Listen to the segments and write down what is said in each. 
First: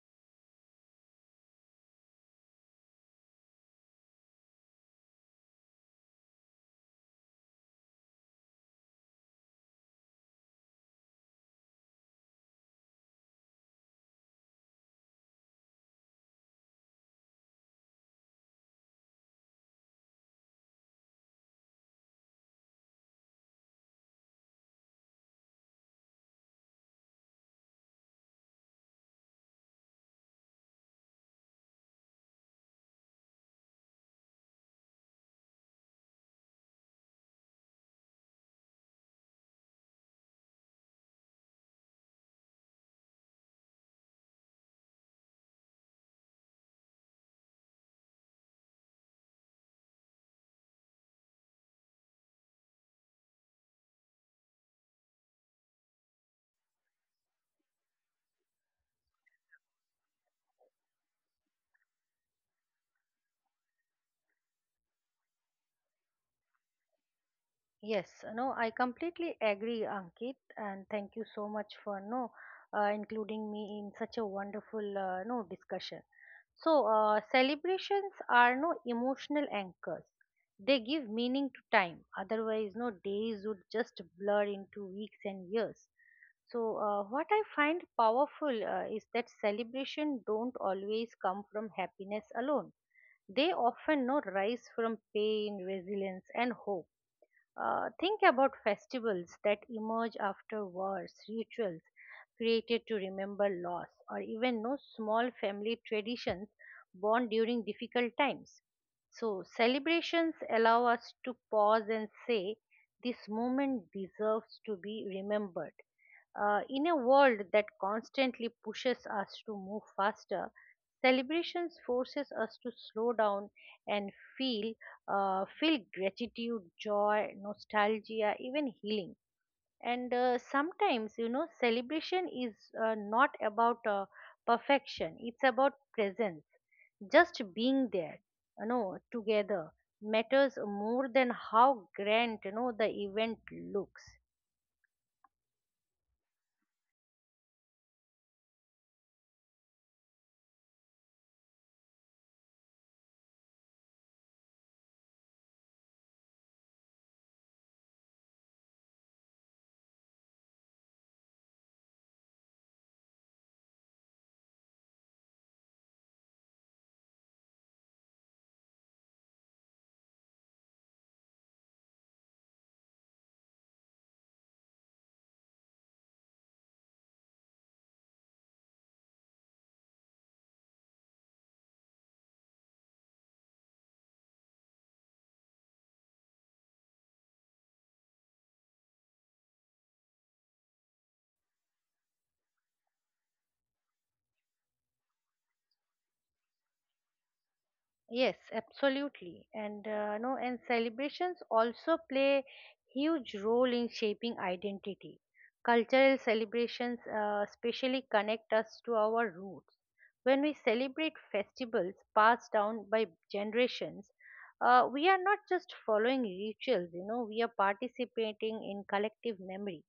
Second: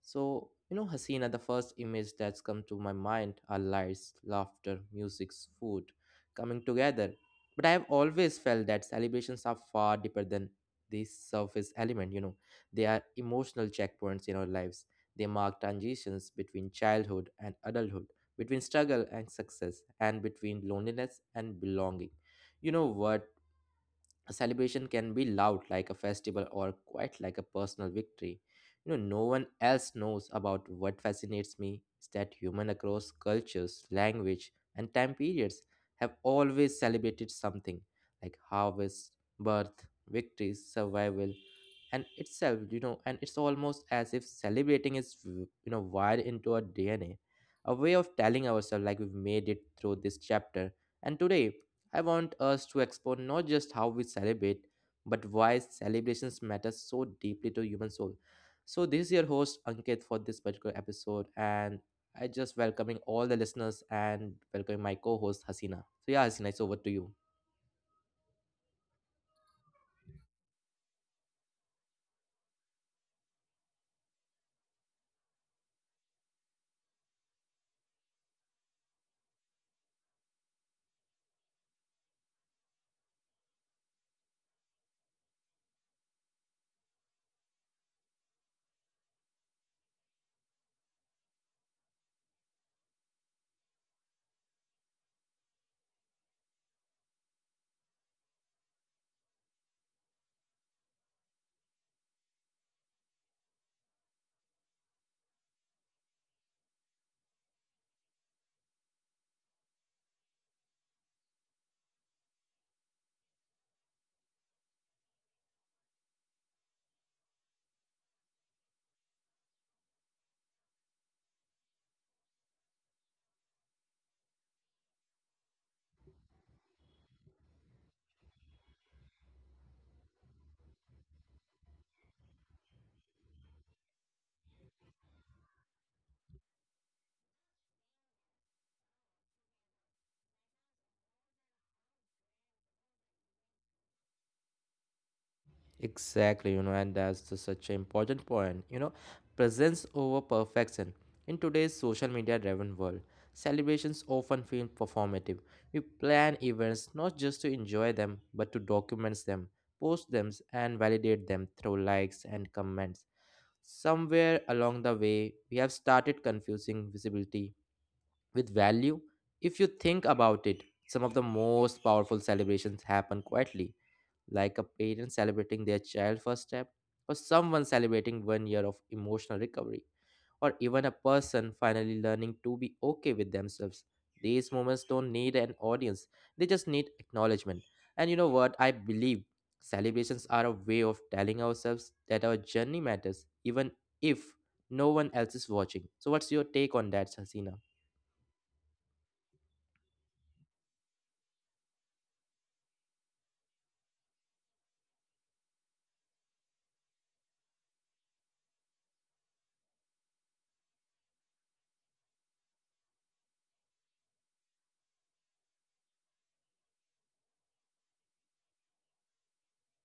so you know Hasina, the first image that's come to my mind are lights, laughter, music, food coming together. But I have always felt that celebrations are far deeper than this surface element, you know. They are emotional checkpoints in our lives. They mark transitions between childhood and adulthood, between struggle and success, and between loneliness and belonging. You know what? A celebration can be loud like a festival or quite like a personal victory. You know, no one else knows about what fascinates me is that human across cultures, language, and time periods have always celebrated something like harvest, birth, victories, survival, and itself, you know, and it's almost as if celebrating is, wired into our DNA, a way of telling ourselves like we've made it through this chapter. And today, I want us to explore not just how we celebrate, but why celebrations matter so deeply to human soul. So this is your host Ankit for this particular episode, and I just welcoming all the listeners and welcoming my co-host Hasina. So yeah, Hasina, it's over to you. Yes, no, I completely agree, Ankit, and thank you so much for no including me in such a wonderful no discussion. So, celebrations are no emotional anchors. They give meaning to time. Otherwise, no days would just blur into weeks and years. So, what I find powerful is that celebration don't always come from happiness alone. They often no rise from pain, resilience, and hope. Think about festivals that emerge after wars, rituals created to remember loss, or even no small family traditions born during difficult times. So, celebrations allow us to pause and say, "This moment deserves to be remembered." In a world that constantly pushes us to move faster, celebrations forces us to slow down and feel feel gratitude, joy, nostalgia, even healing. And sometimes, celebration is not about perfection, it's about presence. Just being there, together matters more than how grand, the event looks. Exactly, you know, and that's the, such an important point. You know, presence over perfection. In today's social media driven world, celebrations often feel performative. We plan events not just to enjoy them, but to document them, post them, and validate them through likes and comments. Somewhere along the way, we have started confusing visibility with value. If you think about it, some of the most powerful celebrations happen quietly, like a parent celebrating their child's first step, or someone celebrating one year of emotional recovery, or even a person finally learning to be okay with themselves. These moments don't need an audience, they just need acknowledgement. And you know what? I believe celebrations are a way of telling ourselves that our journey matters, even if no one else is watching. So, what's your take on that, Hasina? Yes, absolutely. And no, and celebrations also play huge role in shaping identity. Cultural celebrations especially connect us to our roots. When we celebrate festivals passed down by generations, we are not just following rituals, we are participating in collective memory.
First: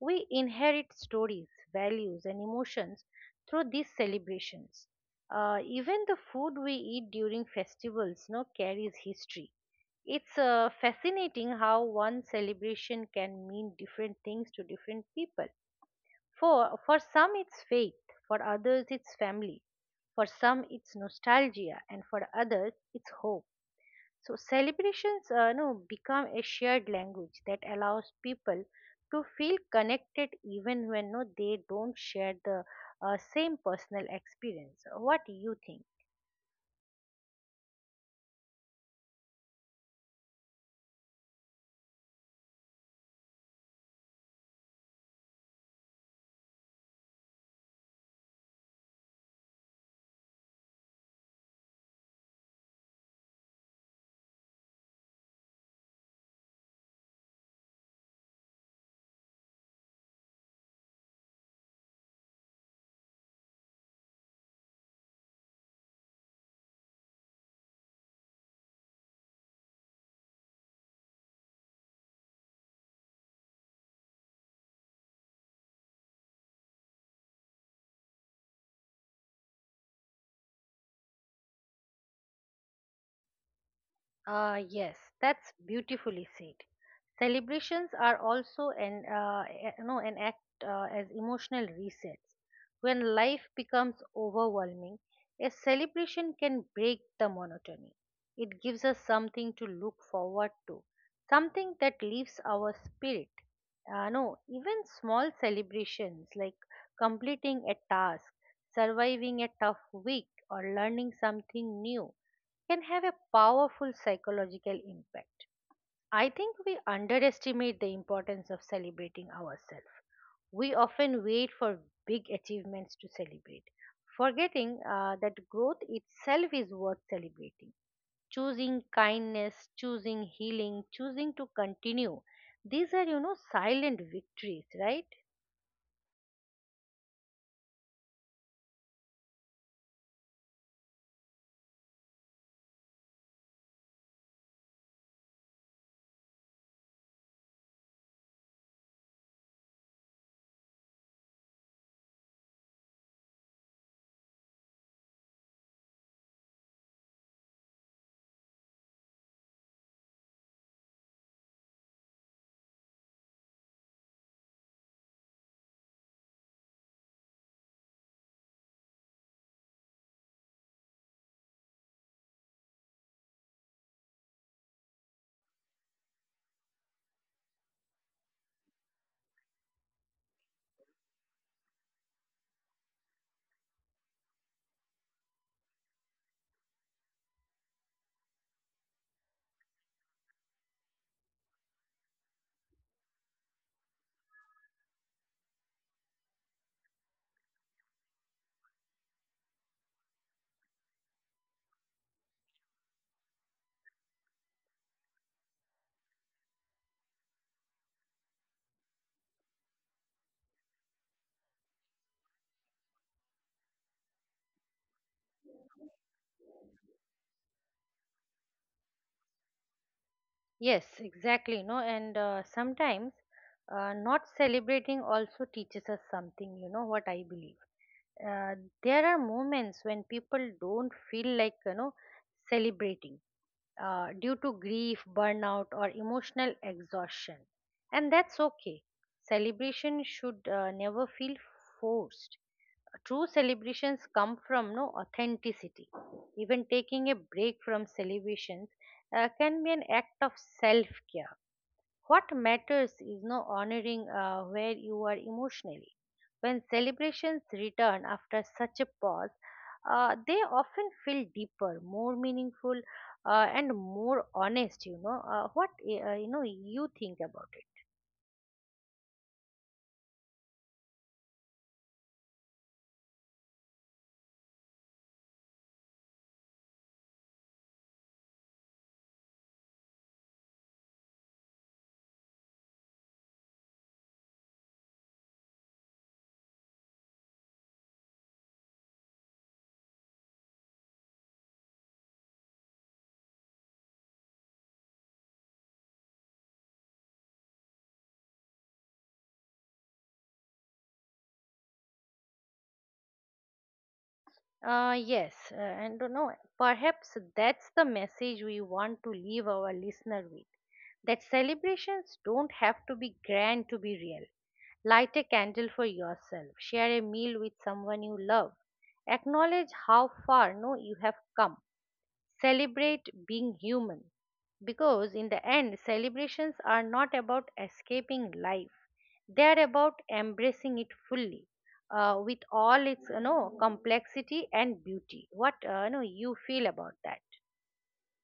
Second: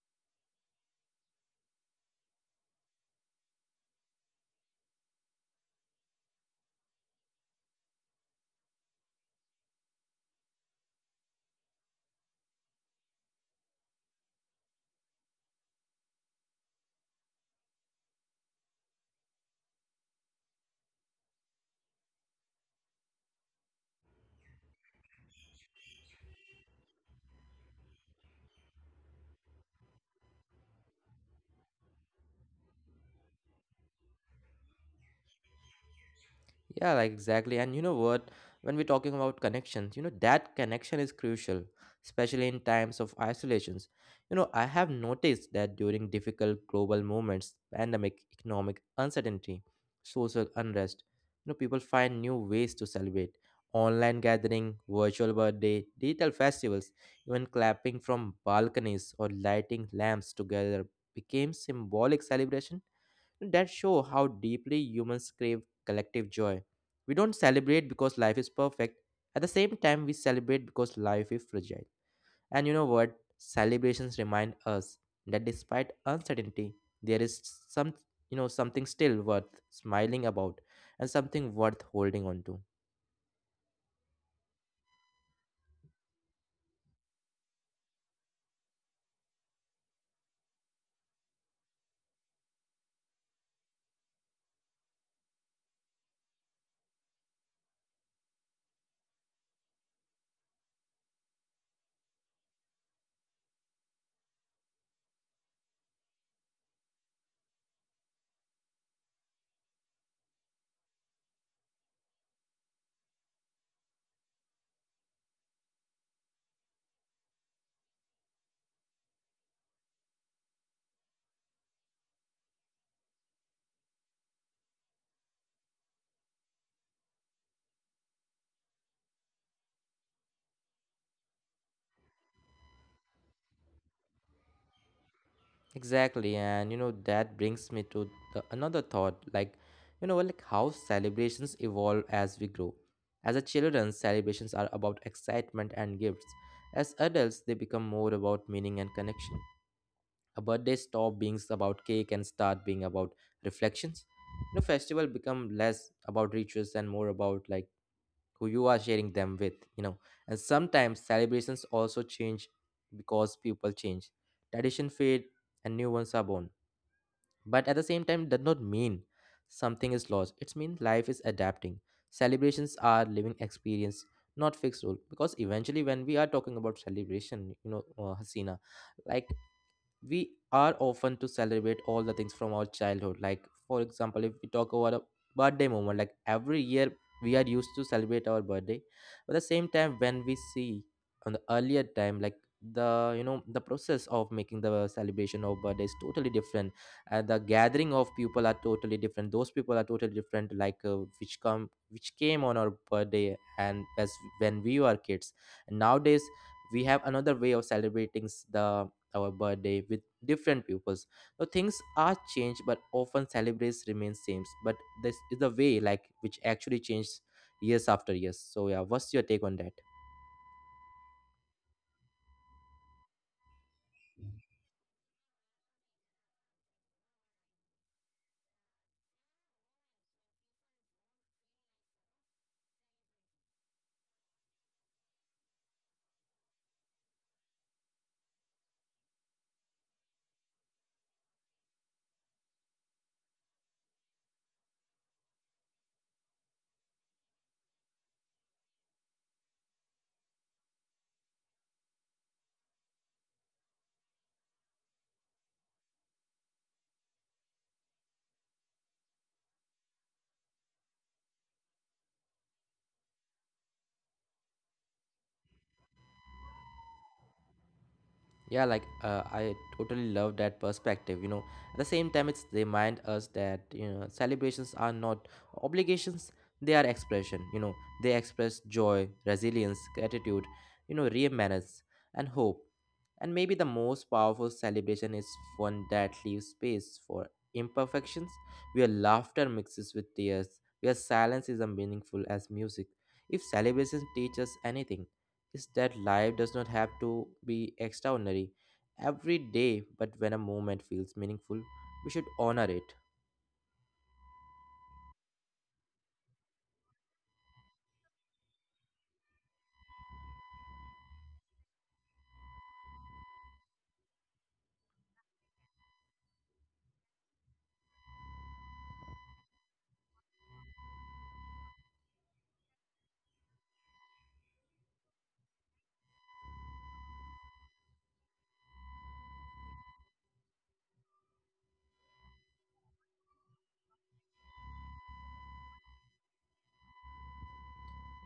We inherit stories, values, and emotions through these celebrations. Even the food we eat during festivals no, carries history. It's fascinating how one celebration can mean different things to different people. For some, it's faith, for others, it's family, for some, it's nostalgia, and for others, it's hope. So celebrations no, become a shared language that allows people to feel connected even when they don't share the same personal experience. What do you think? Yeah, like exactly. And you know what? When we're talking about connections, you know, that connection is crucial, especially in times of isolations. You know, I have noticed that during difficult global moments, pandemic, economic uncertainty, social unrest, you know, people find new ways to celebrate. Online gathering, virtual birthday, digital festivals, even clapping from balconies or lighting lamps together became symbolic celebration that show how deeply humans crave collective joy. We don't celebrate because life is perfect. At the same time, we celebrate because life is fragile. And you know what? Celebrations remind us that despite uncertainty, there is some, you know, something still worth smiling about and something worth holding on to. Ah, yes, that's beautifully said. Celebrations are also an a- you know an act as emotional resets. When life becomes overwhelming, a celebration can break the monotony. It gives us something to look forward to, something that lifts our spirit. No, even small celebrations like completing a task, surviving a tough week, or learning something new can have a powerful psychological impact. I think we underestimate the importance of celebrating ourselves. We often wait for big achievements to celebrate, forgetting that growth itself is worth celebrating. Choosing kindness, choosing healing, choosing to continue. These are, silent victories, right? Exactly, and you know that brings me to the, another thought, like you know, like how celebrations evolve as we grow. As a children, celebrations are about excitement and gifts. As adults, they become more about meaning and connection. A birthday stop being about cake and start being about reflections. You know, festival become less about rituals and more about like who you are sharing them with. You know, and sometimes celebrations also change because people change. Tradition fade and new ones are born, but at the same time, it does not mean something is lost. It means life is adapting. Celebrations are living experience, not fixed rule. Because eventually, when we are talking about celebration, you know, Hasina, like we are often to celebrate all the things from our childhood, like for example if we talk about a birthday moment, like every year we are used to celebrate our birthday, but at the same time when we see on the earlier time, like the you know the process of making the celebration of birthday is totally different and the gathering of people are totally different, those people are totally different, like which come which came on our birthday and as when we were kids. And nowadays we have another way of celebrating the our birthday with different peoples. Now things are changed, but often celebrates remain same. But this is the way like which actually changed years after years. So yeah, what's your take on that? Yes, exactly. And sometimes not celebrating also teaches us something. What I believe, uh, there are moments when people don't feel like celebrating, due to grief, burnout, or emotional exhaustion. And that's okay. Celebration should never feel forced. True celebrations come from no authenticity. Even taking a break from celebrations can be an act of self care. What matters is no honoring where you are emotionally. When celebrations return after such a pause, they often feel deeper, more meaningful, and more honest. You know what you know. You think about Yeah, like I totally love that perspective. You know, at the same time, it's remind us that you know celebrations are not obligations; they are expression. You know, they express joy, resilience, gratitude, you know, remembrance, and hope. And maybe the most powerful celebration is one that leaves space for imperfections, where laughter mixes with tears, where silence is as meaningful as music. If celebrations teach us anything, is that life does not have to be extraordinary every day, but when a moment feels meaningful, we should honor it. it. Yes, and perhaps that's the message we want to leave our listener with. That celebrations don't have to be grand to be real. Light a candle for yourself. Share a meal with someone you love. Acknowledge how far no you have come. Celebrate being human. Because in the end, celebrations are not about escaping life. They are about embracing it fully, with all its complexity and beauty. What you feel about that?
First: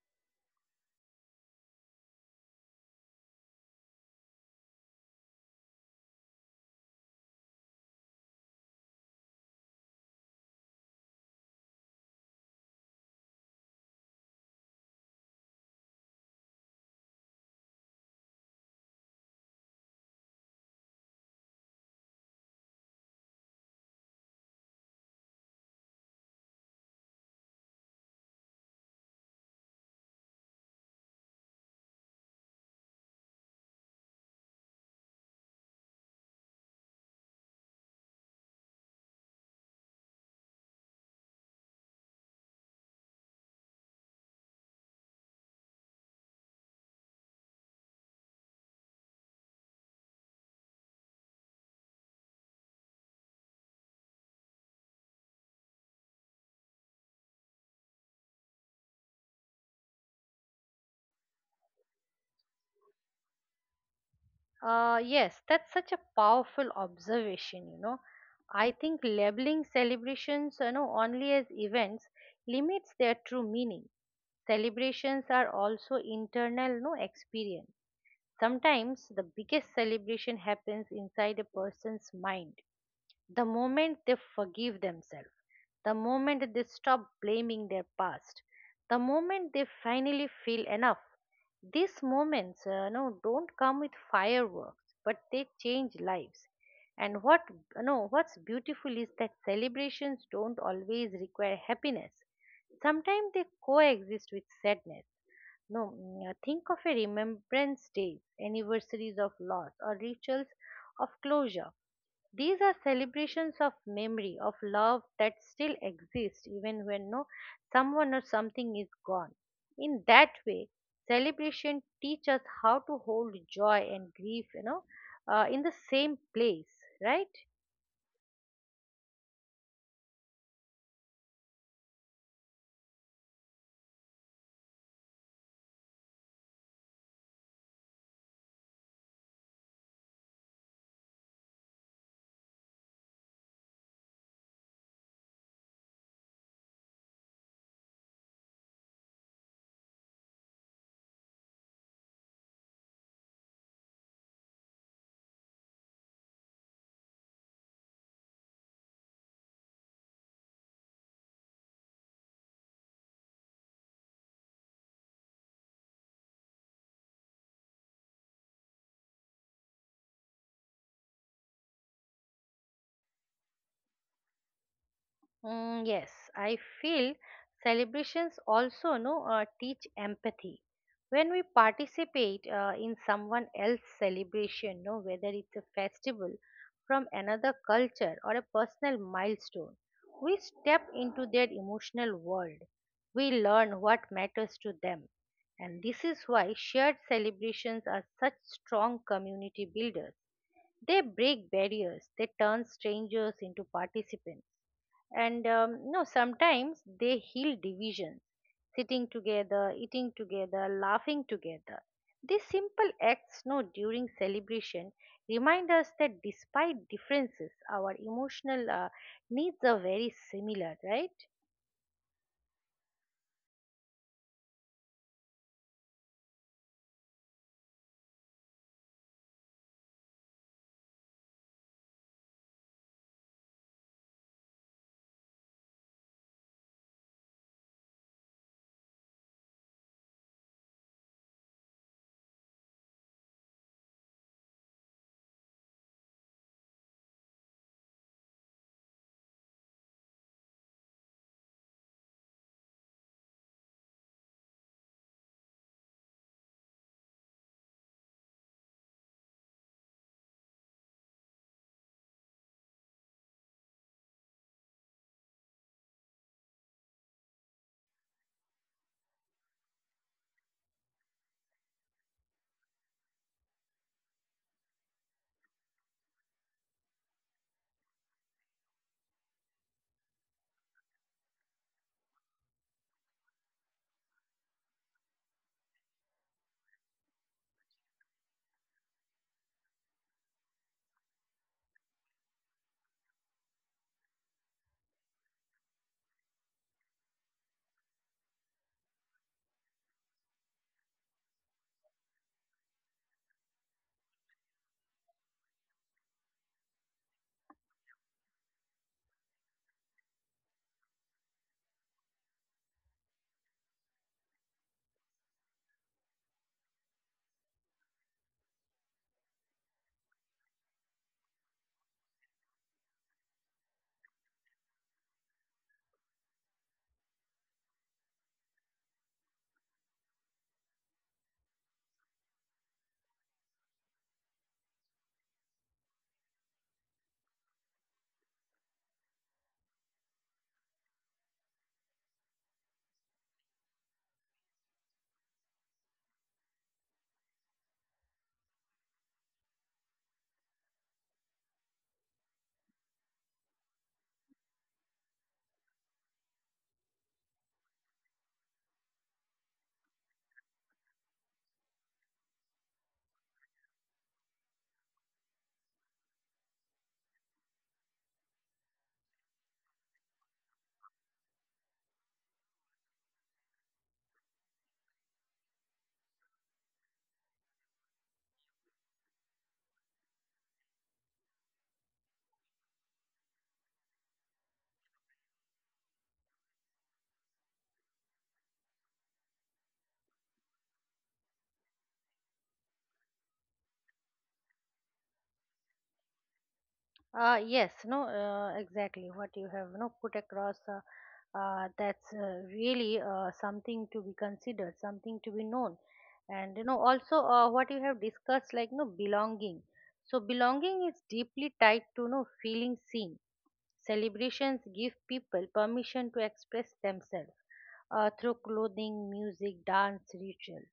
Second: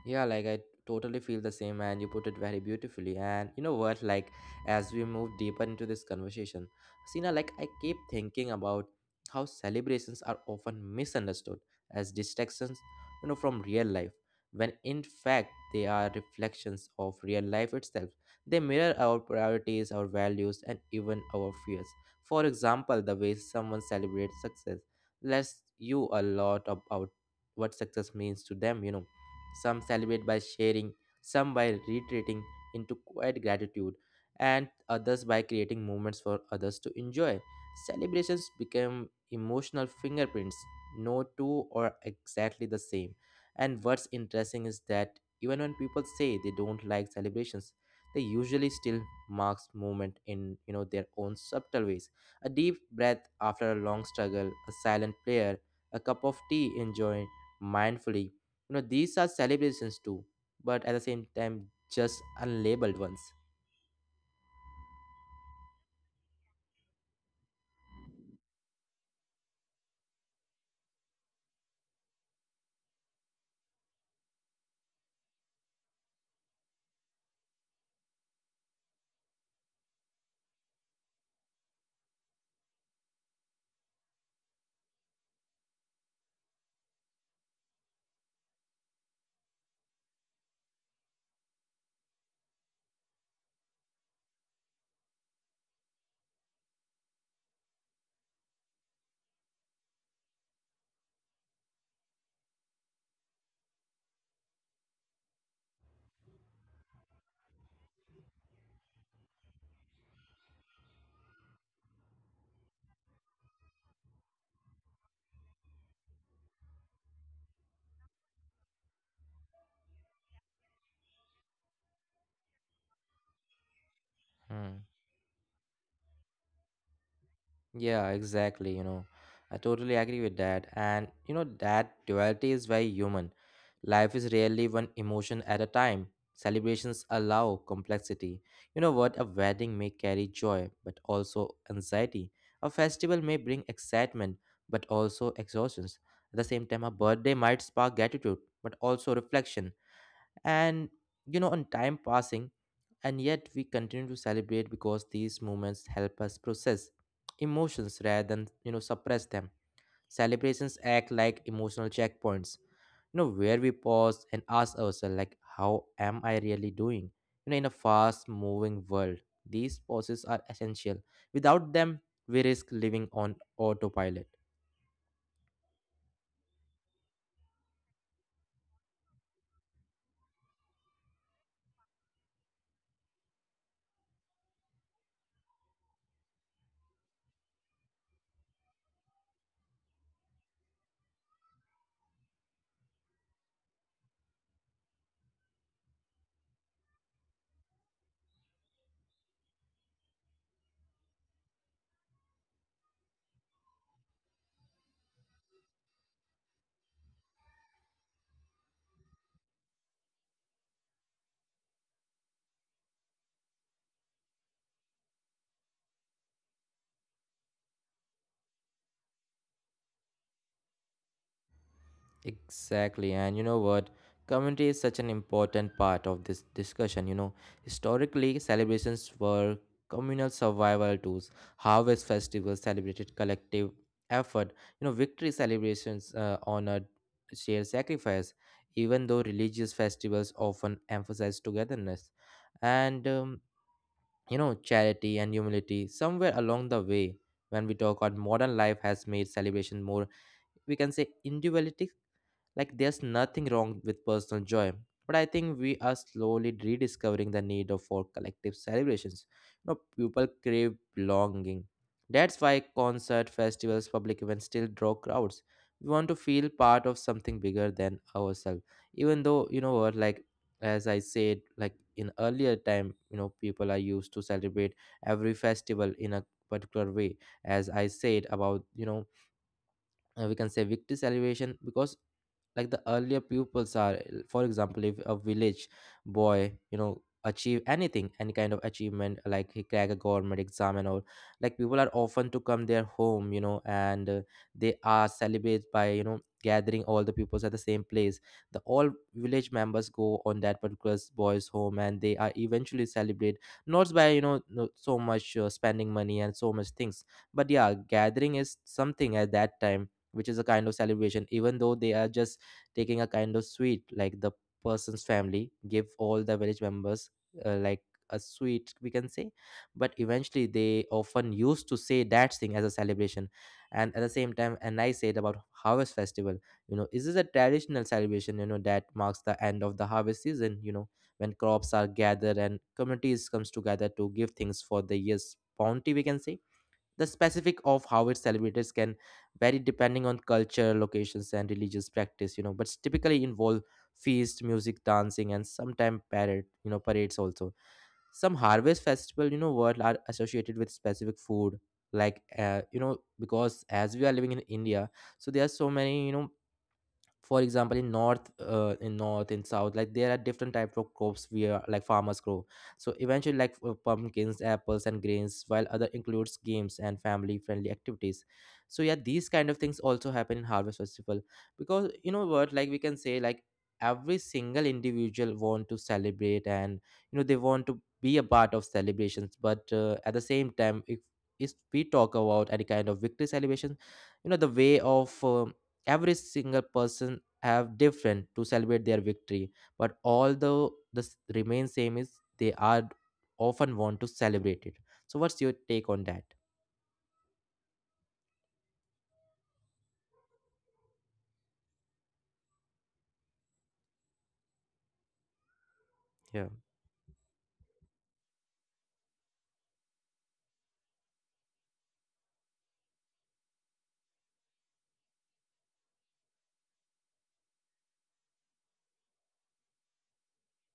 Yeah, like I totally feel the same, and you put it very beautifully. And you know what? Like, as we move deeper into this conversation, Sina, like, I keep thinking about how celebrations are often misunderstood as distractions, you know, from real life, when in fact they are reflections of real life itself. They mirror our priorities, our values, and even our fears. For example, the way someone celebrates success lets you a lot about what success means to them, you know, some celebrate by sharing, some by retreating into quiet gratitude, and others by creating moments for others to enjoy. Celebrations become emotional fingerprints. No two are exactly the same. And what's interesting is that even when people say they don't like celebrations, they usually still marks moment in you know their own subtle ways. A deep breath after a long struggle, a silent prayer, a cup of tea enjoyed mindfully, you know, these are celebrations too, but at the same time, just unlabeled ones. Yes, that's such a powerful observation. I think labeling celebrations, only as events limits their true meaning. Celebrations are also internal, no experience. Sometimes the biggest celebration happens inside a person's mind. The moment they forgive themselves, the moment that they stop blaming their past, the moment they finally feel enough, these moments don't come with fireworks, but they change lives. And what no, what's beautiful is that celebrations don't always require happiness. Sometimes they coexist with sadness. No, mm, think of a remembrance days, anniversaries of loss, or rituals of closure. These are celebrations of memory, of love that still exists even when no someone or something is gone. In that way, celebration teach us how to hold joy and grief, Hmm. In the same place, right? Yeah, exactly. You know, I totally agree with that. And you know, that duality is very human. Life is rarely one emotion at a time. Celebrations allow complexity. You know what? A wedding may carry joy, but also anxiety. A festival may bring excitement, but also exhaustions. At the same time, a birthday might spark gratitude, but also reflection. And you know, on time passing, and yet, we continue to celebrate because these moments help us process emotions rather than, you know, suppress them. Celebrations act like emotional checkpoints, you know, where we pause and ask ourselves, like, how am I really doing? You know, in a fast moving world, these pauses are essential. Without them, we risk living on autopilot. Mm, yes, I feel celebrations also no teach empathy. When we participate in someone else's celebration, no, whether it's a festival from another culture or a personal milestone, we step into their emotional world. We learn what matters to them, and this is why shared celebrations are such strong community builders. They break barriers. They turn strangers into participants, and no sometimes they heal divisions. Sitting together, eating together, laughing together, these simple acts no during celebration remind us that despite differences our emotional needs are very similar, right? Exactly, and you know what? Community is such an important part of this discussion. You know, historically, celebrations were communal survival tools. Harvest festivals celebrated collective effort. You know, victory celebrations honored shared sacrifice, even though religious festivals often emphasize togetherness. And, you know, charity and humility, somewhere along the way, when we talk about modern life, has made celebration more, we can say, individualistic. Like, there's nothing wrong with personal joy, but I think we are slowly rediscovering the need of for collective celebrations. You know, people crave belonging. That's why concert, festivals, public events still draw crowds. We want to feel part of something bigger than ourselves. Even though, you know what, like as I said, like in earlier time, you know, people are used to celebrate every festival in a particular way. As I said about, you know, we can say victory celebration, because like the earlier pupils are, for example, if a village boy you know achieve anything, any kind of achievement like he crack a government exam and all, like people are often to come their home, you know, and they are celebrate by you know gathering all the pupils at the same place, the all village members go on that particular boy's home and they are eventually celebrate, not by you know so much spending money and so much things, but yeah gathering is something at that time which is a kind of celebration, even though they are just taking a kind of sweet, like the person's family give all the village members like a sweet, we can say, but eventually they often used to say that thing as a celebration. And at the same time, and I said about harvest festival, you know, this is a traditional celebration, you know, that marks the end of the harvest season, you know, when crops are gathered and communities comes together to give things for the year's bounty, we can say the specific of how it's celebrated can vary depending on culture, locations, and religious practice, you know, but typically involve feast, music, dancing, and sometimes parade, you know, parades also. Some harvest festival, what are associated with specific food, like because as we are living in India, so there are so many, for example in south, like there are different types of crops we are, like farmers grow. So eventually, like, pumpkins, apples, and grains, while other includes games and family friendly activities. So yeah, these kind of things also happen in harvest festival, because you know what, like we can say like every single individual want to celebrate, and they want to be a part of celebrations. But at the same time, if we talk about any kind of victory celebration, the way of every single person have different to celebrate their victory. But although this remains same is they are often want to celebrate it. So what's your take on that? Yes, no, exactly what you have, put across. That's really something to be considered, something to be known, Yeah. and also what you have discussed, like no belonging. So belonging is deeply tied to no feeling seen. Celebrations give people permission to express themselves through clothing, music, dance, rituals.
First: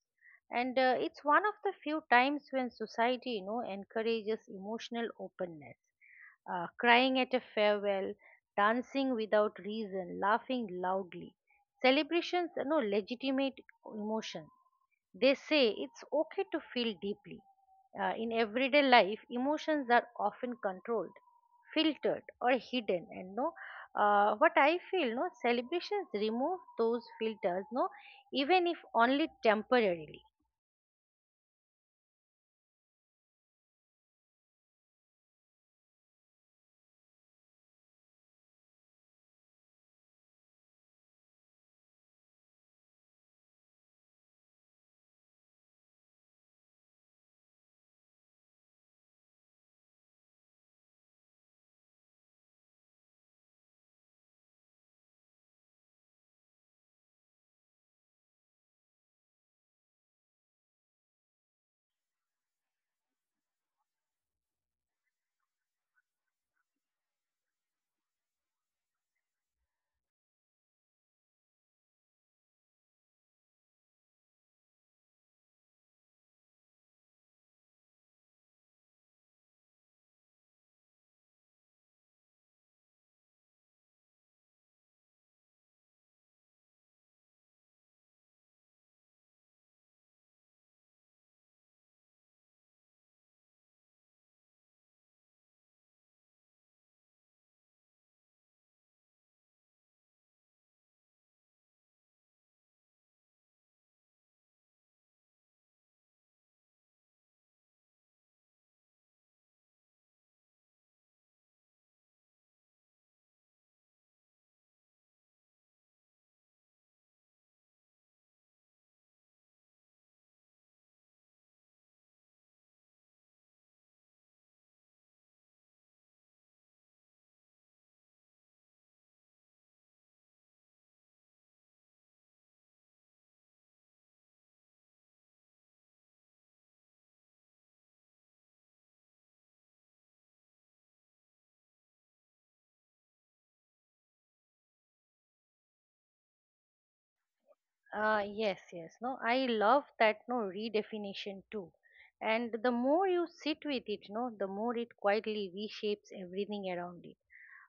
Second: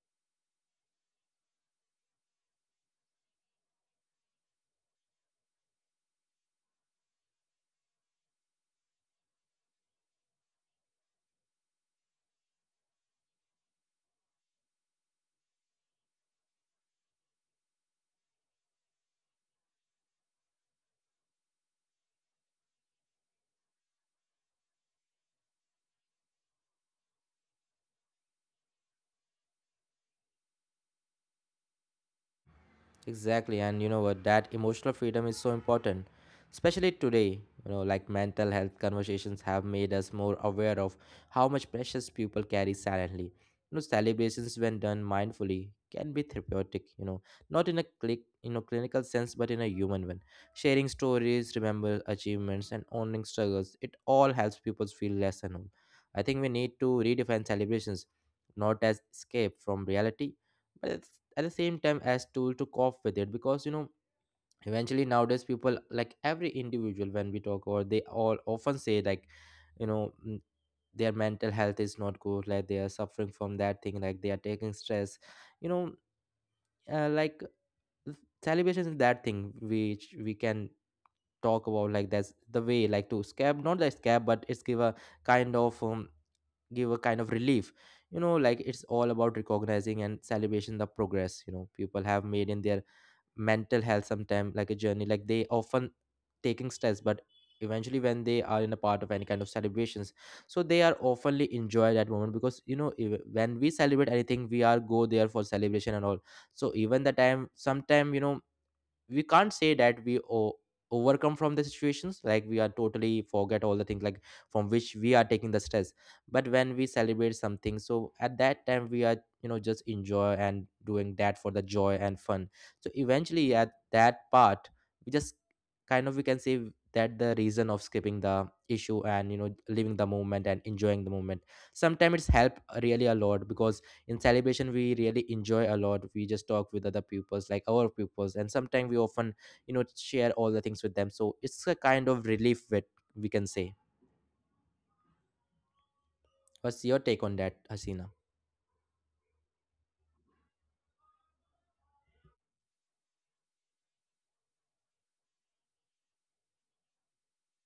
And it's one of the few times when society, encourages emotional openness. Crying at a farewell, dancing without reason, laughing loudly. Celebrations, legitimate emotions. They say it's okay to feel deeply. In everyday life, emotions are often controlled, filtered, or hidden. And what I feel, no, celebrations remove those filters, even if only temporarily. Exactly, and you know what? That emotional freedom is so important, especially today. Like, mental health conversations have made us more aware of how much precious people carry silently. Celebrations, when done mindfully, can be therapeutic. Not in a clinical sense, but in a human one. Sharing stories, remember achievements, and owning struggles. It all helps people feel less alone. I think we need to redefine celebrations, not as escape from reality, but it's, at the same time, as tool to cope with it, because eventually nowadays people, like every individual, when we talk, or they all often say like, you know mm, their mental health is not good, like they are suffering from that thing, like they are taking stress, you know like celebration is that thing which we can talk about, like that's the way, like to scab, not like scab, but it's give a kind of give a kind of relief. You know, like it's all about recognizing and celebration the progress people have made in their mental health sometime, like a journey, like they often taking stress, but eventually when they are in a part of any kind of celebrations, so they are oftenly enjoy that moment, because when we celebrate anything, we are go there for celebration and all. So even the time sometime, we can't say that we overcome from the situations, like we are totally forget all the things, like from which we are taking the stress. But when we celebrate something, so at that time we are, just enjoy and doing that for the joy and fun. So eventually at that part, we just, kind of, we can say that the reason of skipping the issue, and living the moment and enjoying the moment, sometimes it's help really a lot, because in celebration we really enjoy a lot, we just talk with other pupils, like our pupils, and sometimes we often, share all the things with them. So it's a kind of relief that, we can say. What's your take on that, Hasina? Yes, yes. No, I love that no redefinition too. And the more you sit with it, no, the more it quietly reshapes everything around it.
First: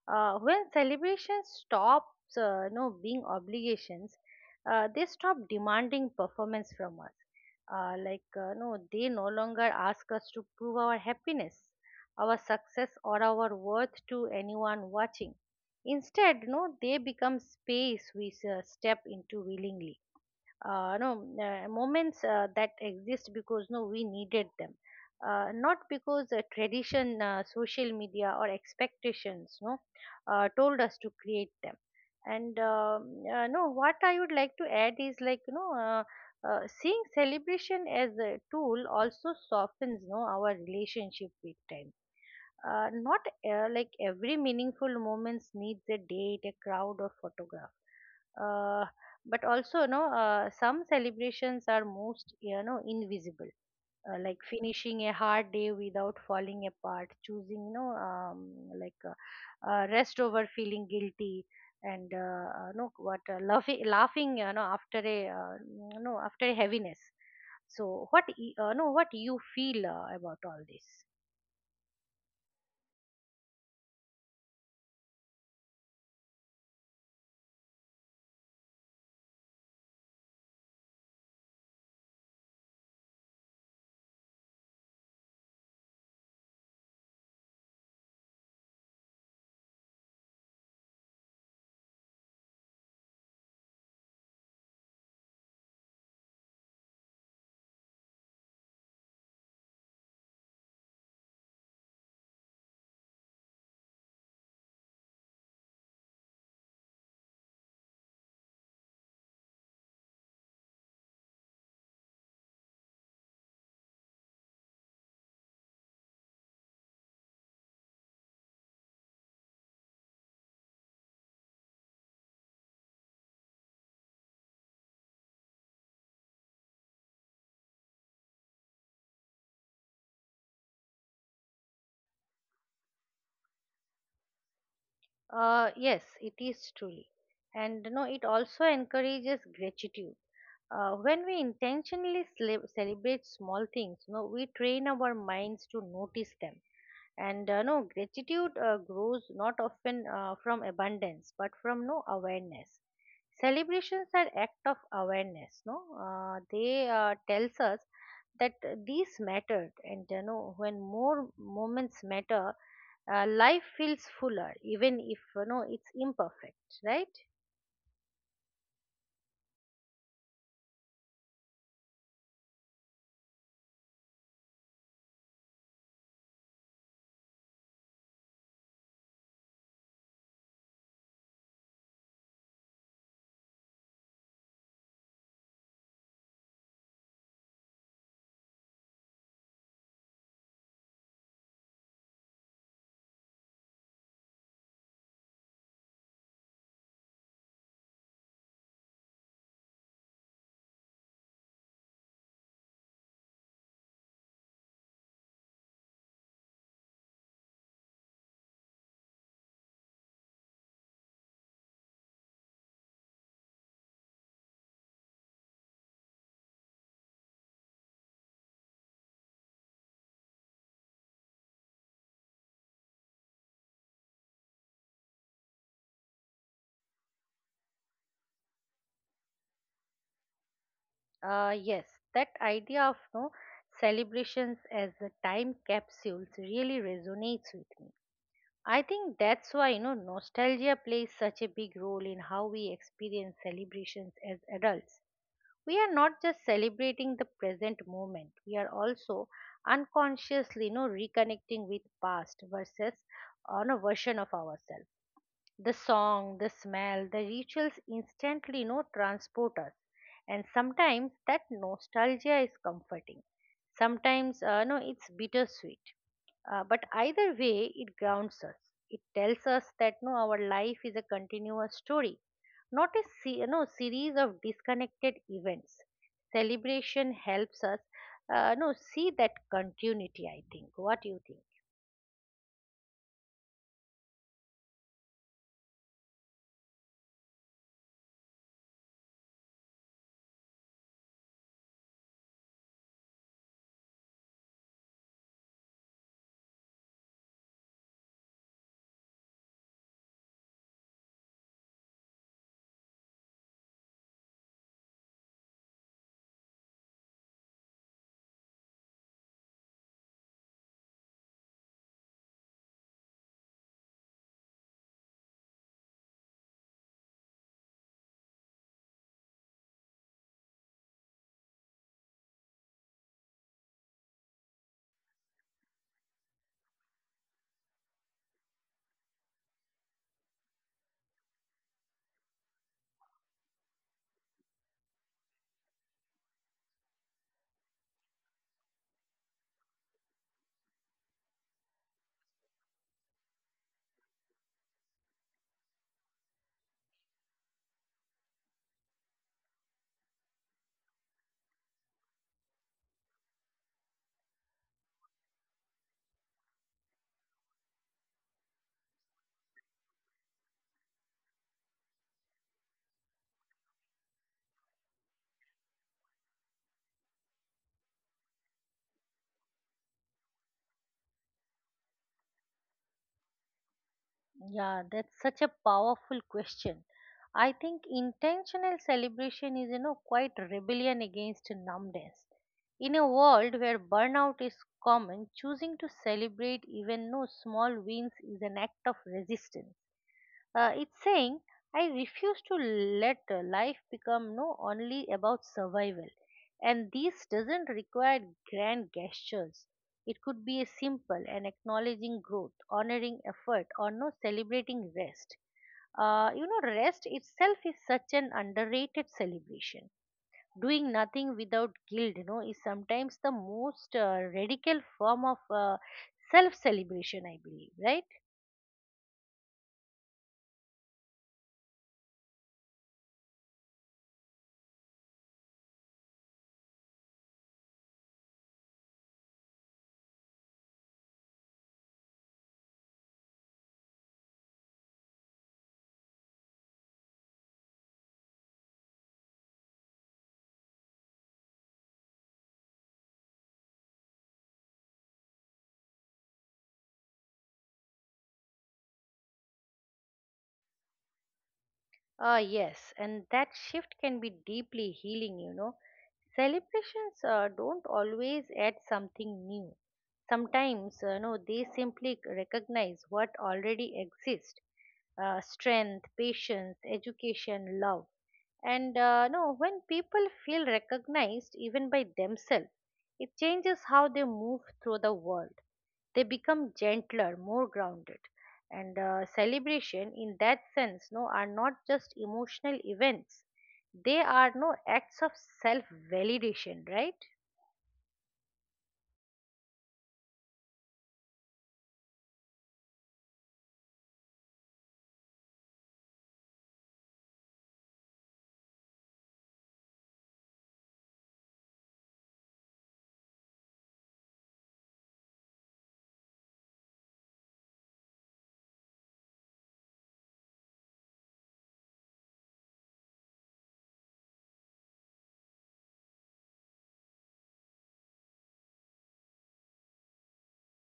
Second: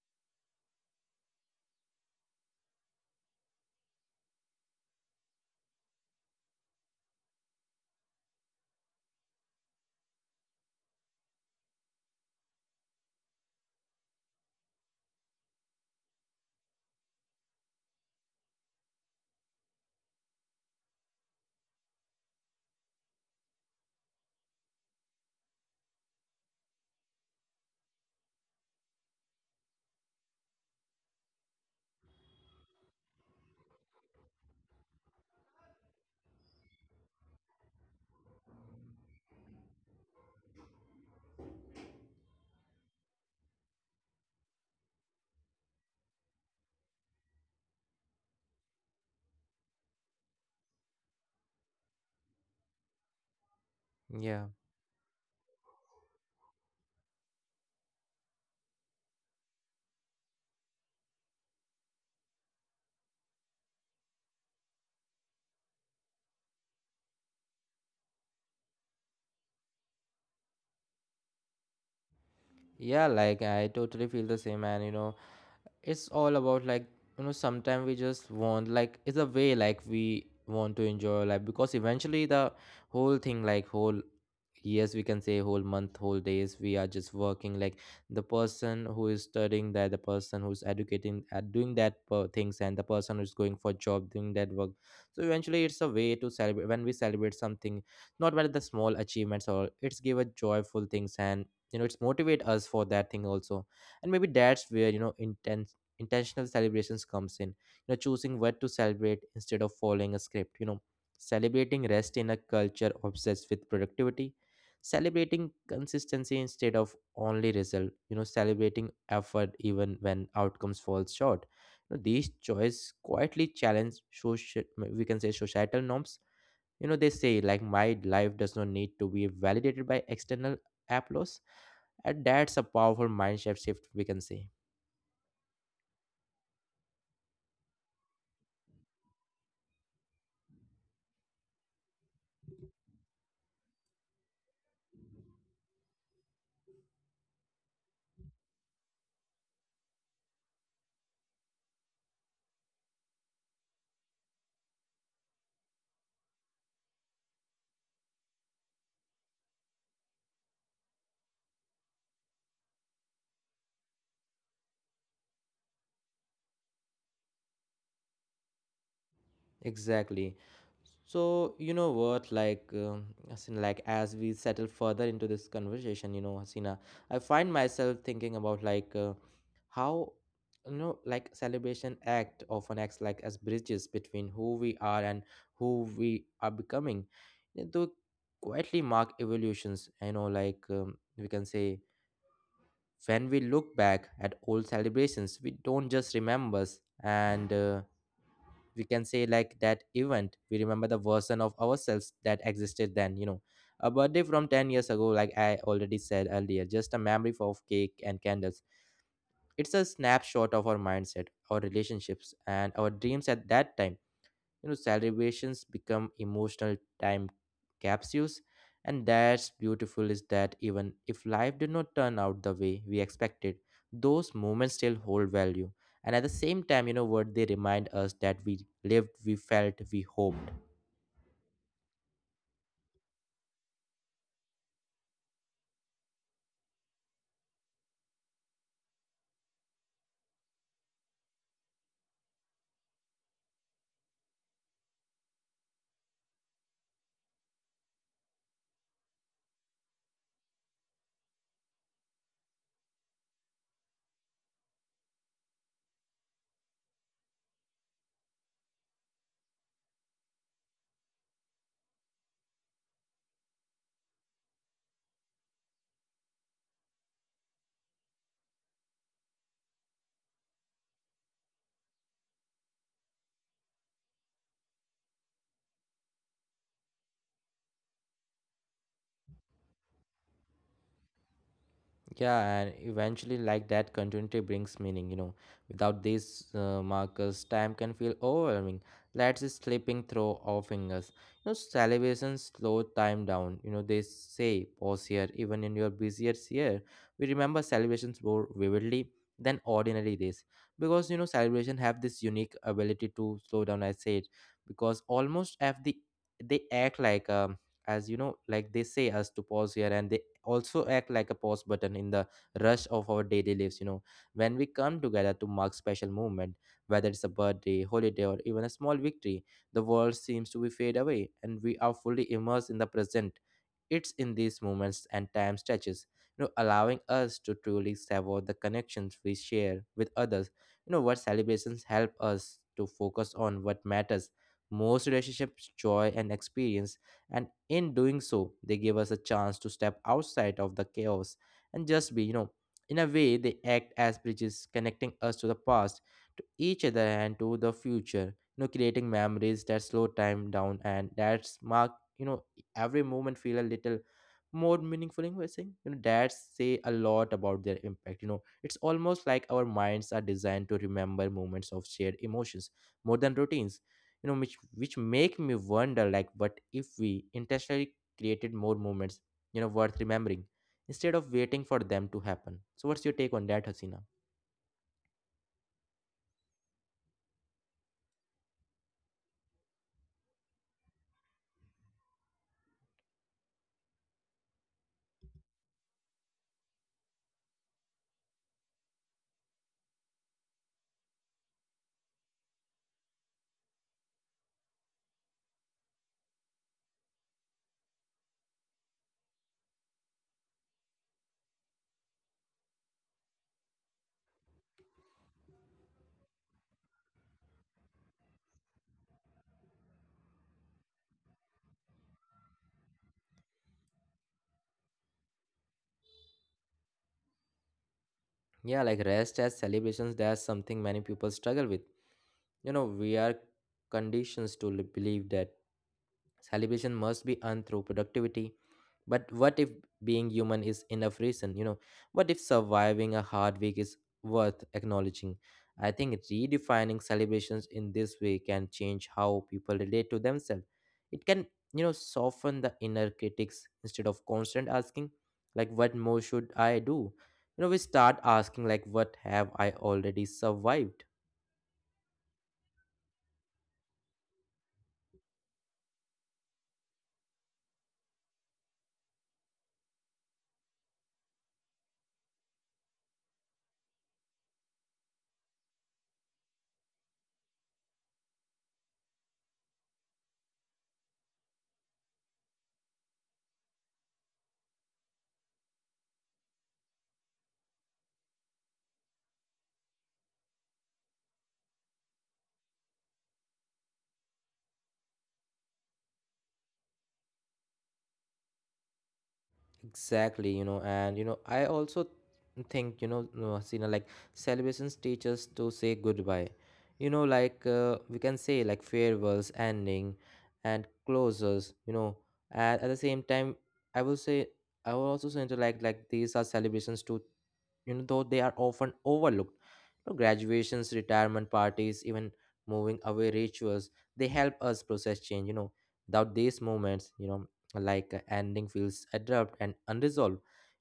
When celebrations stops, no, being obligations, they stop demanding performance from us. Like, they no longer ask us to prove our happiness, our success, or our worth to anyone watching. Instead, no, they become space we step into willingly, no moments that exist because we needed them, not because tradition, social media, or expectations no told us to create them. And um uh, no what i would like to add is like, seeing celebration as a tool also softens no our relationship with time. Not like every meaningful moments needs a date, a crowd, or photograph, uh, but also, some celebrations are most, invisible, like Yeah. finishing a hard day without falling apart, choosing, like, rest over feeling guilty, and no what laughing, after a, after a heaviness. So what y- no what you feel, about all this? Yeah, like I totally feel the same, and it's all about, like, sometimes we just want, like, it's a way, like we want to enjoy our life, because eventually the whole thing, like whole years, we can say, whole month, whole days, we are just working. Like, the person who is studying, that the person who's educating at doing that things, and the person who's going for job doing that work. So eventually it's a way to celebrate. When we celebrate something, not whether the small achievements, or it's give a joyful things, and it's motivate us for that thing also. And maybe that's where, intense intentional celebrations comes in. You know, choosing what to celebrate instead of following a script, celebrating rest in a culture obsessed with productivity, celebrating consistency instead of only result, celebrating effort even when outcomes falls short. You know, these choices quietly challenge social, we can say societal norms. You know, they say, like, my life does not need to be validated by external applause, and that's a powerful mindset shift, we can say. Yes, it is truly. And no it also encourages gratitude. When we intentionally celebrate small things, we train our minds to notice them. And gratitude grows not often from abundance but from no awareness. Celebrations are act of awareness. No uh, they tells us that these mattered. And when more moments matter, life feels fuller, even if it's imperfect, right? Exactly. So, you know what, like, Hasina, like as we settle further into this conversation, Hasina, I find myself thinking about, like, how, like celebration act often acts like as bridges between who we are and who we are becoming. They do quietly mark evolutions, like we can say, when we look back at old celebrations, we don't just remember and. We can say, like that event we remember the version of ourselves that existed then. You know, a birthday from 10 years ago, like I already said earlier, just a memory of cake and candles, it's a snapshot of our mindset, our relationships, and our dreams at that time. You know, celebrations become emotional time capsules, and that's beautiful, is that even if life did not turn out the way we expected, those moments still hold value. And at the same time, you know what, they remind us that we lived, we felt, we hoped. Yes, that idea of no celebrations as a time capsules really resonates with me. I think that's why nostalgia plays such a big role in how we experience celebrations as adults. We are not just celebrating the present moment; we are also unconsciously reconnecting with past versus on a version of ourselves. The song, the smell, the rituals instantly, transport us. And sometimes that nostalgia is comforting. Sometimes no, it's bittersweet. But either way, it grounds us. It tells us that no, our life is a continuous story, not a series of disconnected events. Celebration helps us no, see that continuity, I think. What do you think? Yeah, and eventually, like that, continuity brings meaning. Without these markers, time can feel overwhelming. Let's just slipping through our fingers. Celebrations slow time down. They say pause here, even in your busiest year. We remember celebrations more vividly than ordinary days, because celebration have this unique ability to slow down. I said, because almost have the, they act like, as like, they say us to pause here, and they also act like a pause button in the rush of our daily lives. You know, when we come together to mark special moment, whether it's a birthday, holiday, or even a small victory, the world seems to be fade away and we are fully immersed in the present. It's in these moments and time stretches, allowing us to truly savour the connections we share with others. What celebrations help us to focus on, what matters most: relationships, joy, and experience. And in doing so, they give us a chance to step outside of the chaos and just be. You know, in a way, they act as bridges connecting us to the past, to each other, and to the future. You know, creating memories that slow time down, and that's mark, you know every moment feel a little more meaningful in voicing, that say a lot about their impact. You know, it's almost like our minds are designed to remember moments of shared emotions more than routines. You know, which make me wonder, like, what if we intentionally created more moments, worth remembering, instead of waiting for them to happen. So what's your take on that, Hasina? Yeah, that's such a powerful question. I think intentional celebration is, quite rebellion against numbness. In a world where burnout is common, choosing to celebrate even no small wins is an act of resistance. It's saying, I refuse to let life become no only about survival. And this doesn't require grand gestures. It could be a simple and acknowledging growth, honoring effort, or no celebrating rest. Rest itself is such an underrated celebration. Doing nothing without guilt, is sometimes the most radical form of self-celebration, I believe, right? Yeah, like rest as celebrations, that's something many people struggle with. You know, we are conditioned to believe that celebration must be earned through productivity. But what if being human is enough reason? What if surviving a hard week is worth acknowledging? I think redefining celebrations in this way can change how people relate to themselves. It can, soften the inner critics instead of constant asking, like, what more should I do? We start asking, like, what have I already survived? Ah, yes, and that shift can be deeply healing. Celebrations don't always add something new. Sometimes, no, they simply recognize what already exists: strength, patience, education, love. And no, when people feel recognized, even by themselves, it changes how they move through the world. They become gentler, more grounded. And celebration, in that sense, are not just emotional events. They are no acts of self validation, right? Exactly, and I also think, no, Hasina, like celebrations teach us to say goodbye. Like, we can say, like farewells, ending, and closures. And at the same time, I will say I will also say to, like these are celebrations too, though they are often overlooked. Graduations, retirement parties, even moving away rituals, they help us process change. Without these moments, ending feels abrupt and unresolved.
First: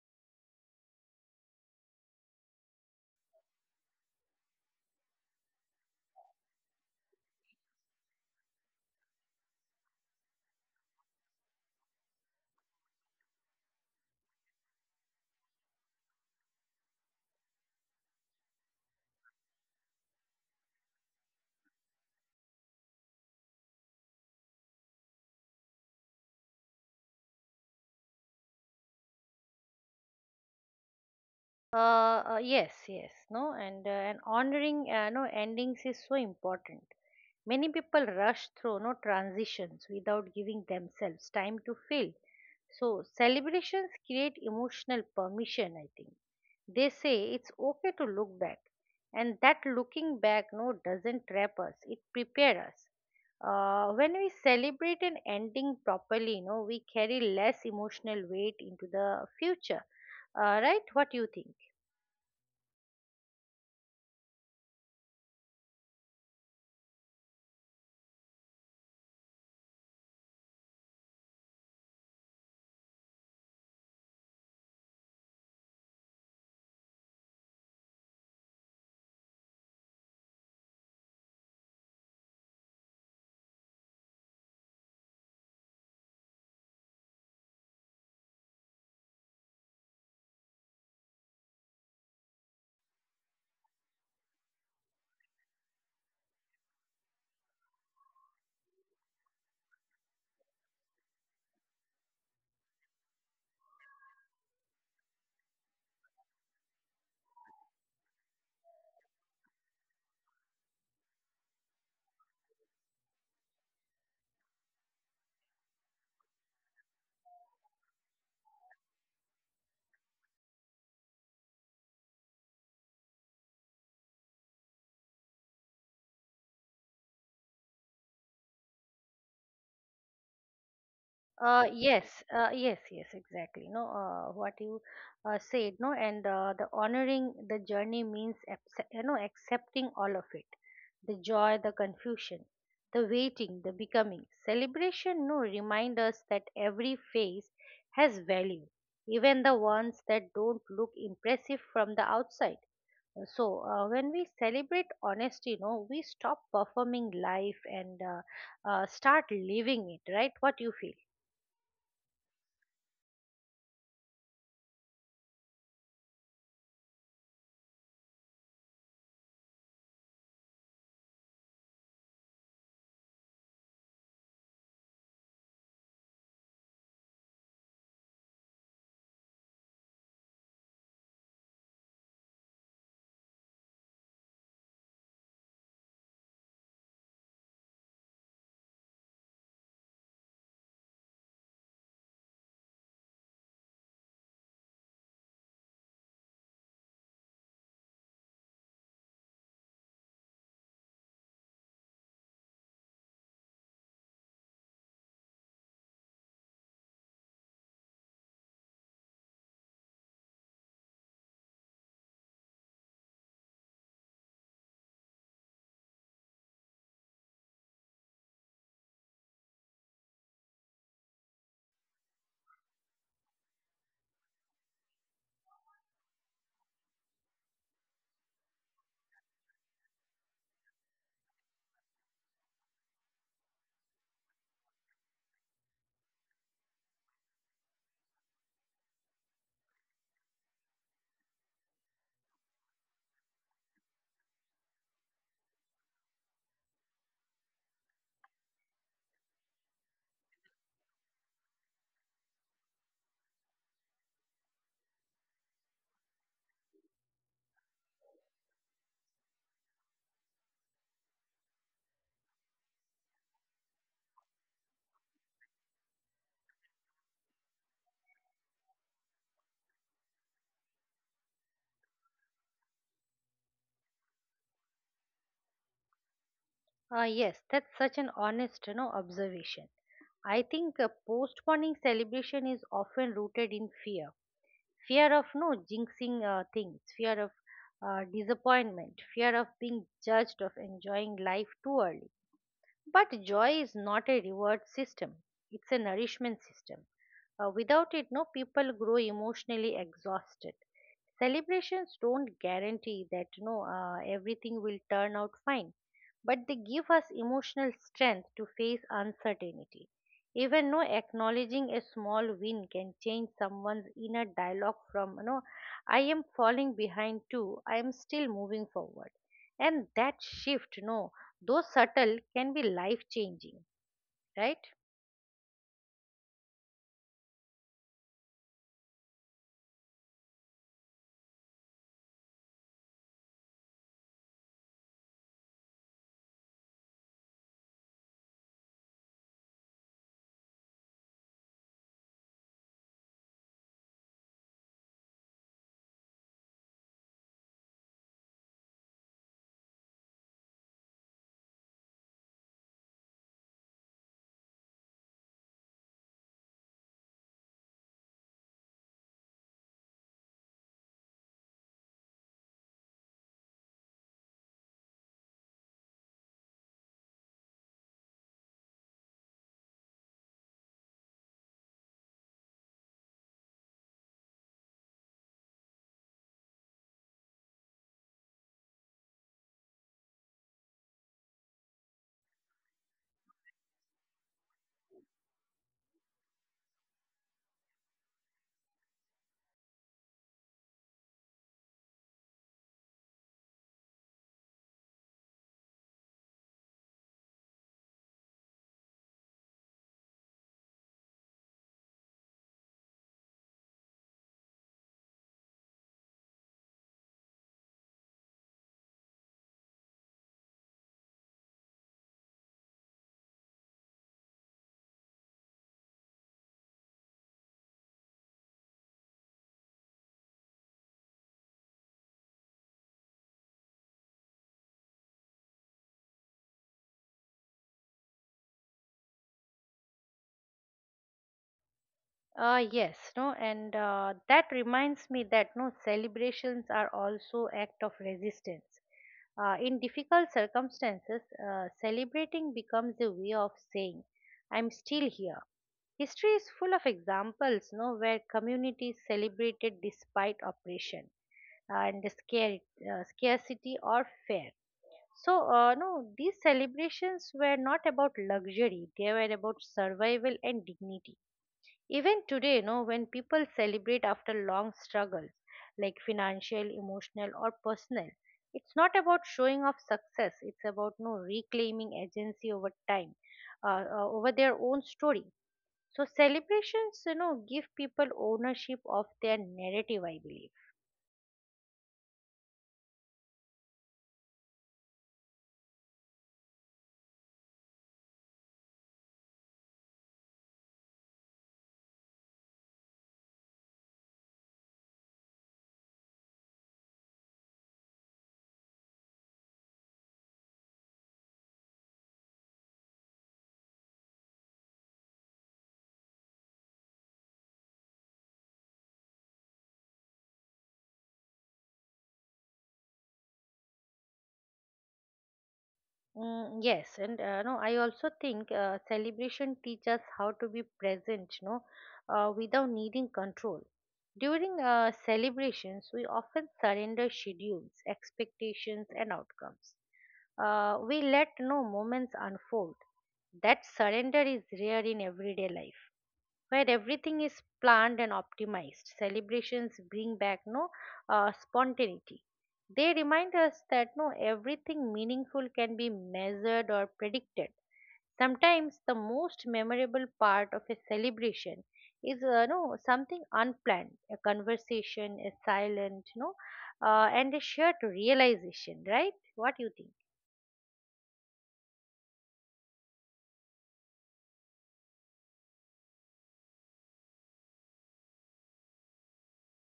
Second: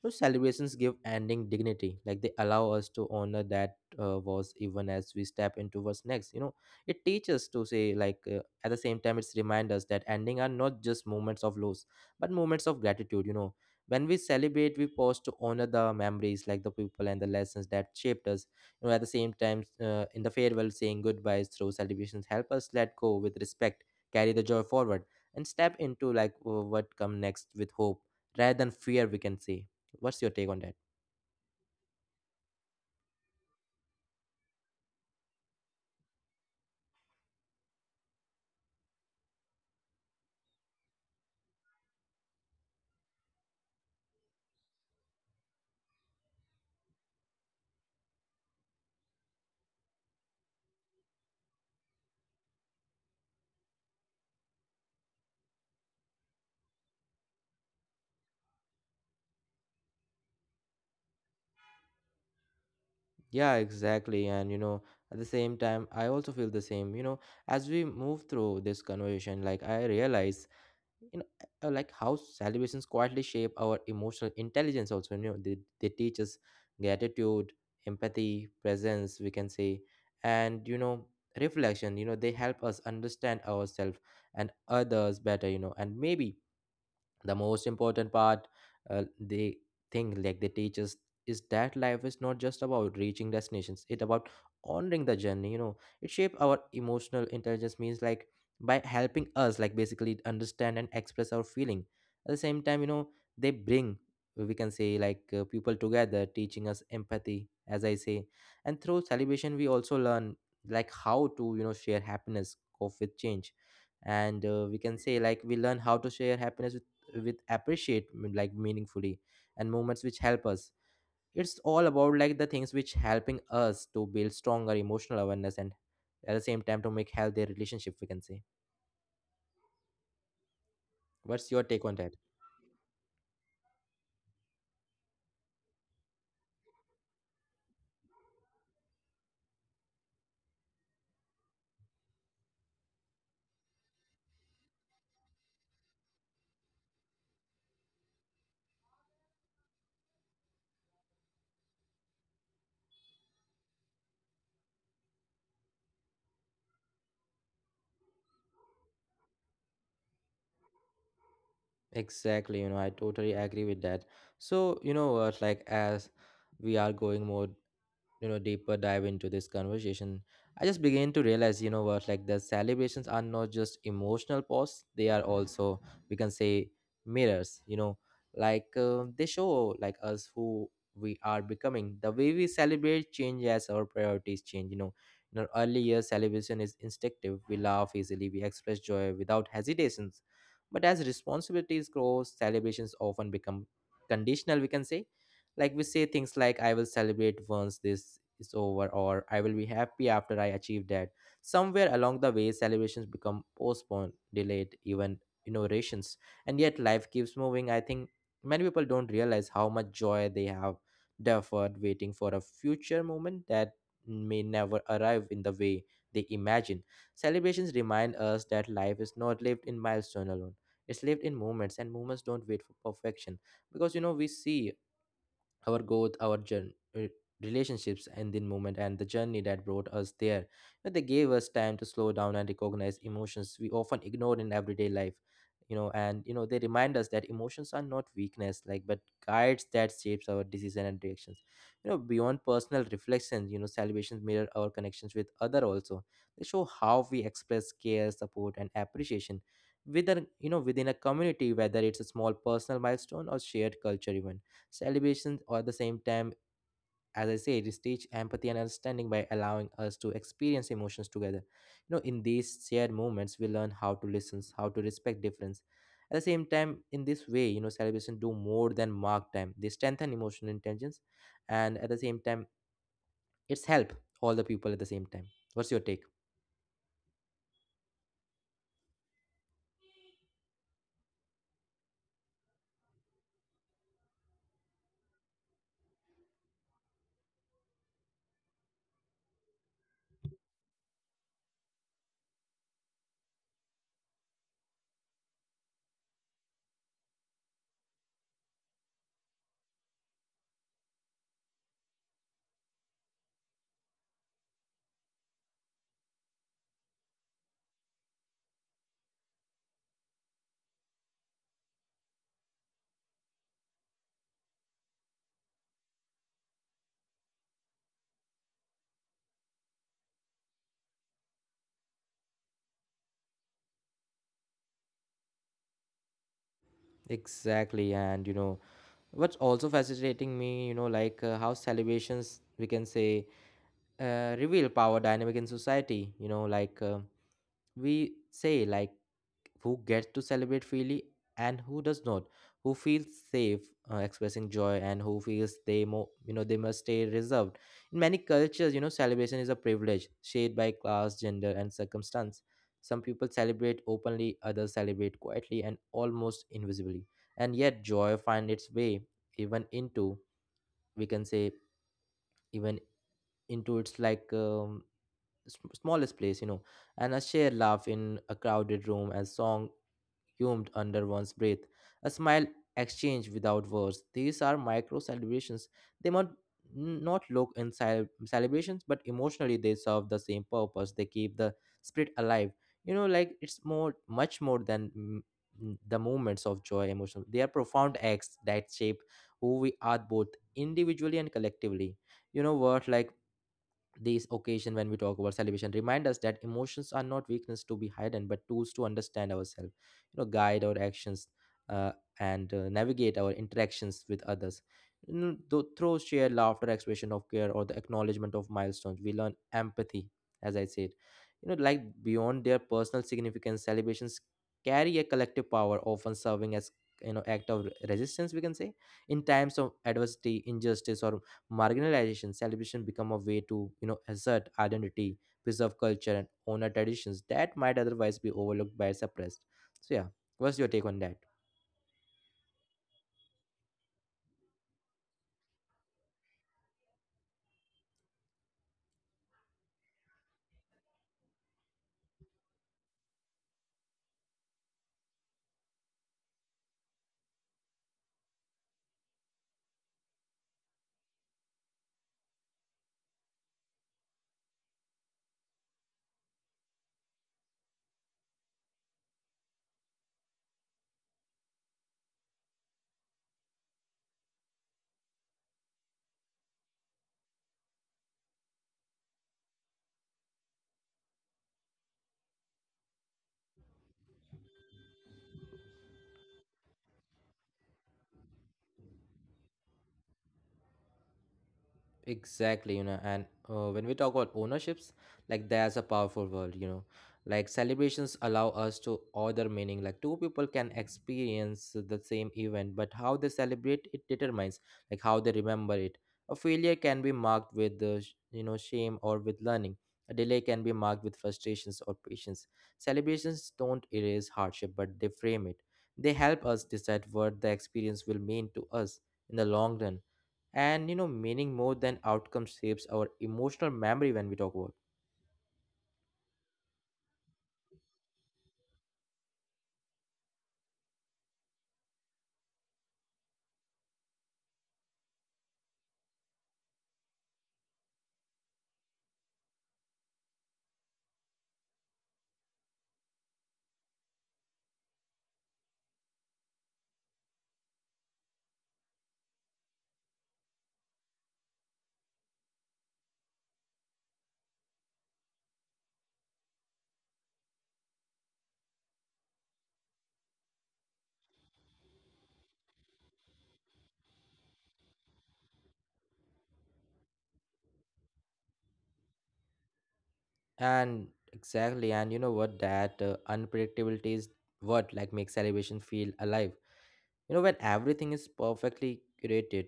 Celebrations give ending dignity, like they allow us to honor that was, even as we step into what's next. It teaches to say, like, at the same time, it's remind us that ending are not just moments of loss, but moments of gratitude. You know, when we celebrate we pause to honor the memories, like the people and the lessons that shaped us. You know, at the same time, in the farewell, saying goodbyes through celebrations help us let go with respect, carry the joy forward, and step into what come next with hope rather than fear, we can say. What's your take on that? Yes, yes, and honoring no endings is so important. Many people rush through transitions without giving themselves time to feel. So celebrations create emotional permission. I think they say it's okay to look back, and that looking back doesn't trap us. It prepares us. When we celebrate an ending properly, you know, we carry less emotional weight into the future. Right? What do you think? Yeah, exactly, and you know, at the same time I also feel the same. You know, as we move through this conversation, like I realize, you know, like how celebrations quietly shape our emotional intelligence also. You know, they teach us gratitude, empathy, presence, we can say, and you know, reflection. You know, they help us understand ourselves and others better. You know, and maybe the most important part, they think, like, they teach us is that life is not just about reaching destinations, it's about honoring the journey. You know, it shape our emotional intelligence, means like, by helping us, like, basically understand and express our feeling. At the same time, you know, they bring, we can say, like, people together, teaching us empathy as I say. And through celebration we also learn, like how to, you know, share happiness, cope with change, and we can say, like, we learn how to share happiness with appreciate, like, meaningfully, and moments which help us. It's all about, like, the things which helping us to build stronger emotional awareness and, at the same time, to make healthy relationship, we can say. What's your take on that? Yes, yes, yes, exactly. No, what you said, no, and the honoring the journey means, you know, accepting all of it, the joy, the confusion, the waiting, the becoming. Celebration, no, remind us that every phase has value, even the ones that don't look impressive from the outside. So, when we celebrate honesty, no, we stop performing life and start living it, right? What you feel? Exactly, you know, I totally agree with that. So, you know what, like, as we are going more, you know, deeper dive into this conversation, I just began to realize, you know what, like the celebrations are not just emotional posts, they are also, we can say, mirrors. You know, like, they show, like, us who we are becoming. The way we celebrate change as our priorities change, you know. In our early years, celebration is instinctive, we laugh easily, we express joy without hesitations. But as responsibilities grow, celebrations often become conditional, we can say. Like, we say things like, I will celebrate once this is over, or I will be happy after I achieve that. Somewhere along the way, celebrations become postponed, delayed, even innovations. And yet, life keeps moving. I think many people don't realize how much joy they have deferred, waiting for a future moment that may never arrive in the way they imagine. Celebrations remind us that life is not lived in milestone alone. It's lived in moments, and moments don't wait for perfection. Because, you know, we see our growth, our journey, relationships, and the moment and the journey that brought us there. But they gave us time to slow down and recognize emotions we often ignore in everyday life. You know, and you know, they remind us that emotions are not weakness, like, but guides that shapes our decision and reactions. You know, beyond personal reflections, you know, celebrations mirror our connections with other also. They show how we express care, support, and appreciation within, you know, within a community, whether it's a small personal milestone or shared culture event. Celebrations, or at the same time, as I said, is teach empathy and understanding by allowing us to experience emotions together. You know, in these shared moments, we learn how to listen, how to respect difference. At the same time, in this way, you know, celebration do more than mark time. They strengthen emotional intelligence, and at the same time, it's help all the people at the same time. What's your take? Ah, yes, that's such an honest, you know, observation. I think postponing celebration is often rooted in fear, fear of no jinxing things, fear of disappointment, fear of being judged of enjoying life too early. But joy is not a reward system, it's a nourishment system. Without it, no people grow emotionally exhausted. Celebrations don't guarantee that no everything will turn out fine, but they give us emotional strength to face uncertainty. Even no acknowledging a small win can change someone's inner dialogue from, you know, I am falling behind too, I am still moving forward. And that shift, no though subtle, can be life changing, right? Exactly, and you know, what's also fascinating me, you know, like how celebrations, we can say, reveal power dynamic in society. You know, like. We say like, who gets to celebrate freely and who does not, who feels safe expressing joy and who feels they you know, they must stay reserved. In many cultures, you know, celebration is a privilege shaped by class, gender, and circumstance. Some people celebrate openly, others celebrate quietly and almost invisibly. And yet joy finds its way even into, we can say, even into its like smallest place, you know. And a shared laugh in a crowded room, a song hummed under one's breath, a smile exchanged without words. These are micro celebrations. They might not look in celebrations, but emotionally they serve the same purpose. They keep the spirit alive. You know, like, it's more, much more than the moments of joy, emotional. They are profound acts that shape who we are, both individually and collectively. You know what? Like, these occasion when we talk about celebration remind us that emotions are not weakness to be hidden but tools to understand ourselves, you know, guide our actions, uh, and navigate our interactions with others. You know, through shared laughter, expression of care, or the acknowledgement of milestones, we learn empathy, as I said. You know, like, beyond their personal significance, celebrations carry a collective power, often serving as, you know, act of resistance, we can say. In times of adversity, injustice, or marginalization, celebration become a way to, you know, assert identity, preserve culture, and honor traditions that might otherwise be overlooked by suppressed. So yeah, what's your take on that? Yes, no, and that reminds me that no celebrations are also act of resistance. In difficult circumstances, celebrating becomes a way of saying, "I'm still here." History is full of examples, no, where communities celebrated despite oppression and scarcity or fear. So, these celebrations were not about luxury, they were about survival and dignity. Even today, no, when people celebrate after long struggles, like financial, emotional, or personal, it's not about showing off success, it's about no reclaiming agency over time, over their own story. So, celebrations, you know, give people ownership of their narrative, I believe. Exactly, you know, and when we talk about ownerships, like there's a powerful word, you know, like celebrations allow us to order meaning. Like two people can experience the same event, but how they celebrate it determines like how they remember it. A failure can be marked with the you know, shame, or with learning. A delay can be marked with frustrations or patience. Celebrations don't erase hardship, but they frame it. They help us decide what the experience will mean to us in the long run, and you know, meaning more than outcome shapes our emotional memory when we talk about. Mm, yes, and no, I also think celebration teach us how to be present, without needing control. During celebrations, we often surrender schedules, expectations, and outcomes. We let no moments unfold. That surrender is rare in everyday life where everything is planned and optimized. Celebrations bring back no spontaneity. They remind us that no everything meaningful can be measured or predicted. Sometimes the most memorable part of a celebration is no something unplanned, a conversation, a silent, no, and a shared realization. Right? What do you think? And exactly, and you know what, that unpredictability is what, like, makes celebration feel alive. You know, when everything is perfectly curated,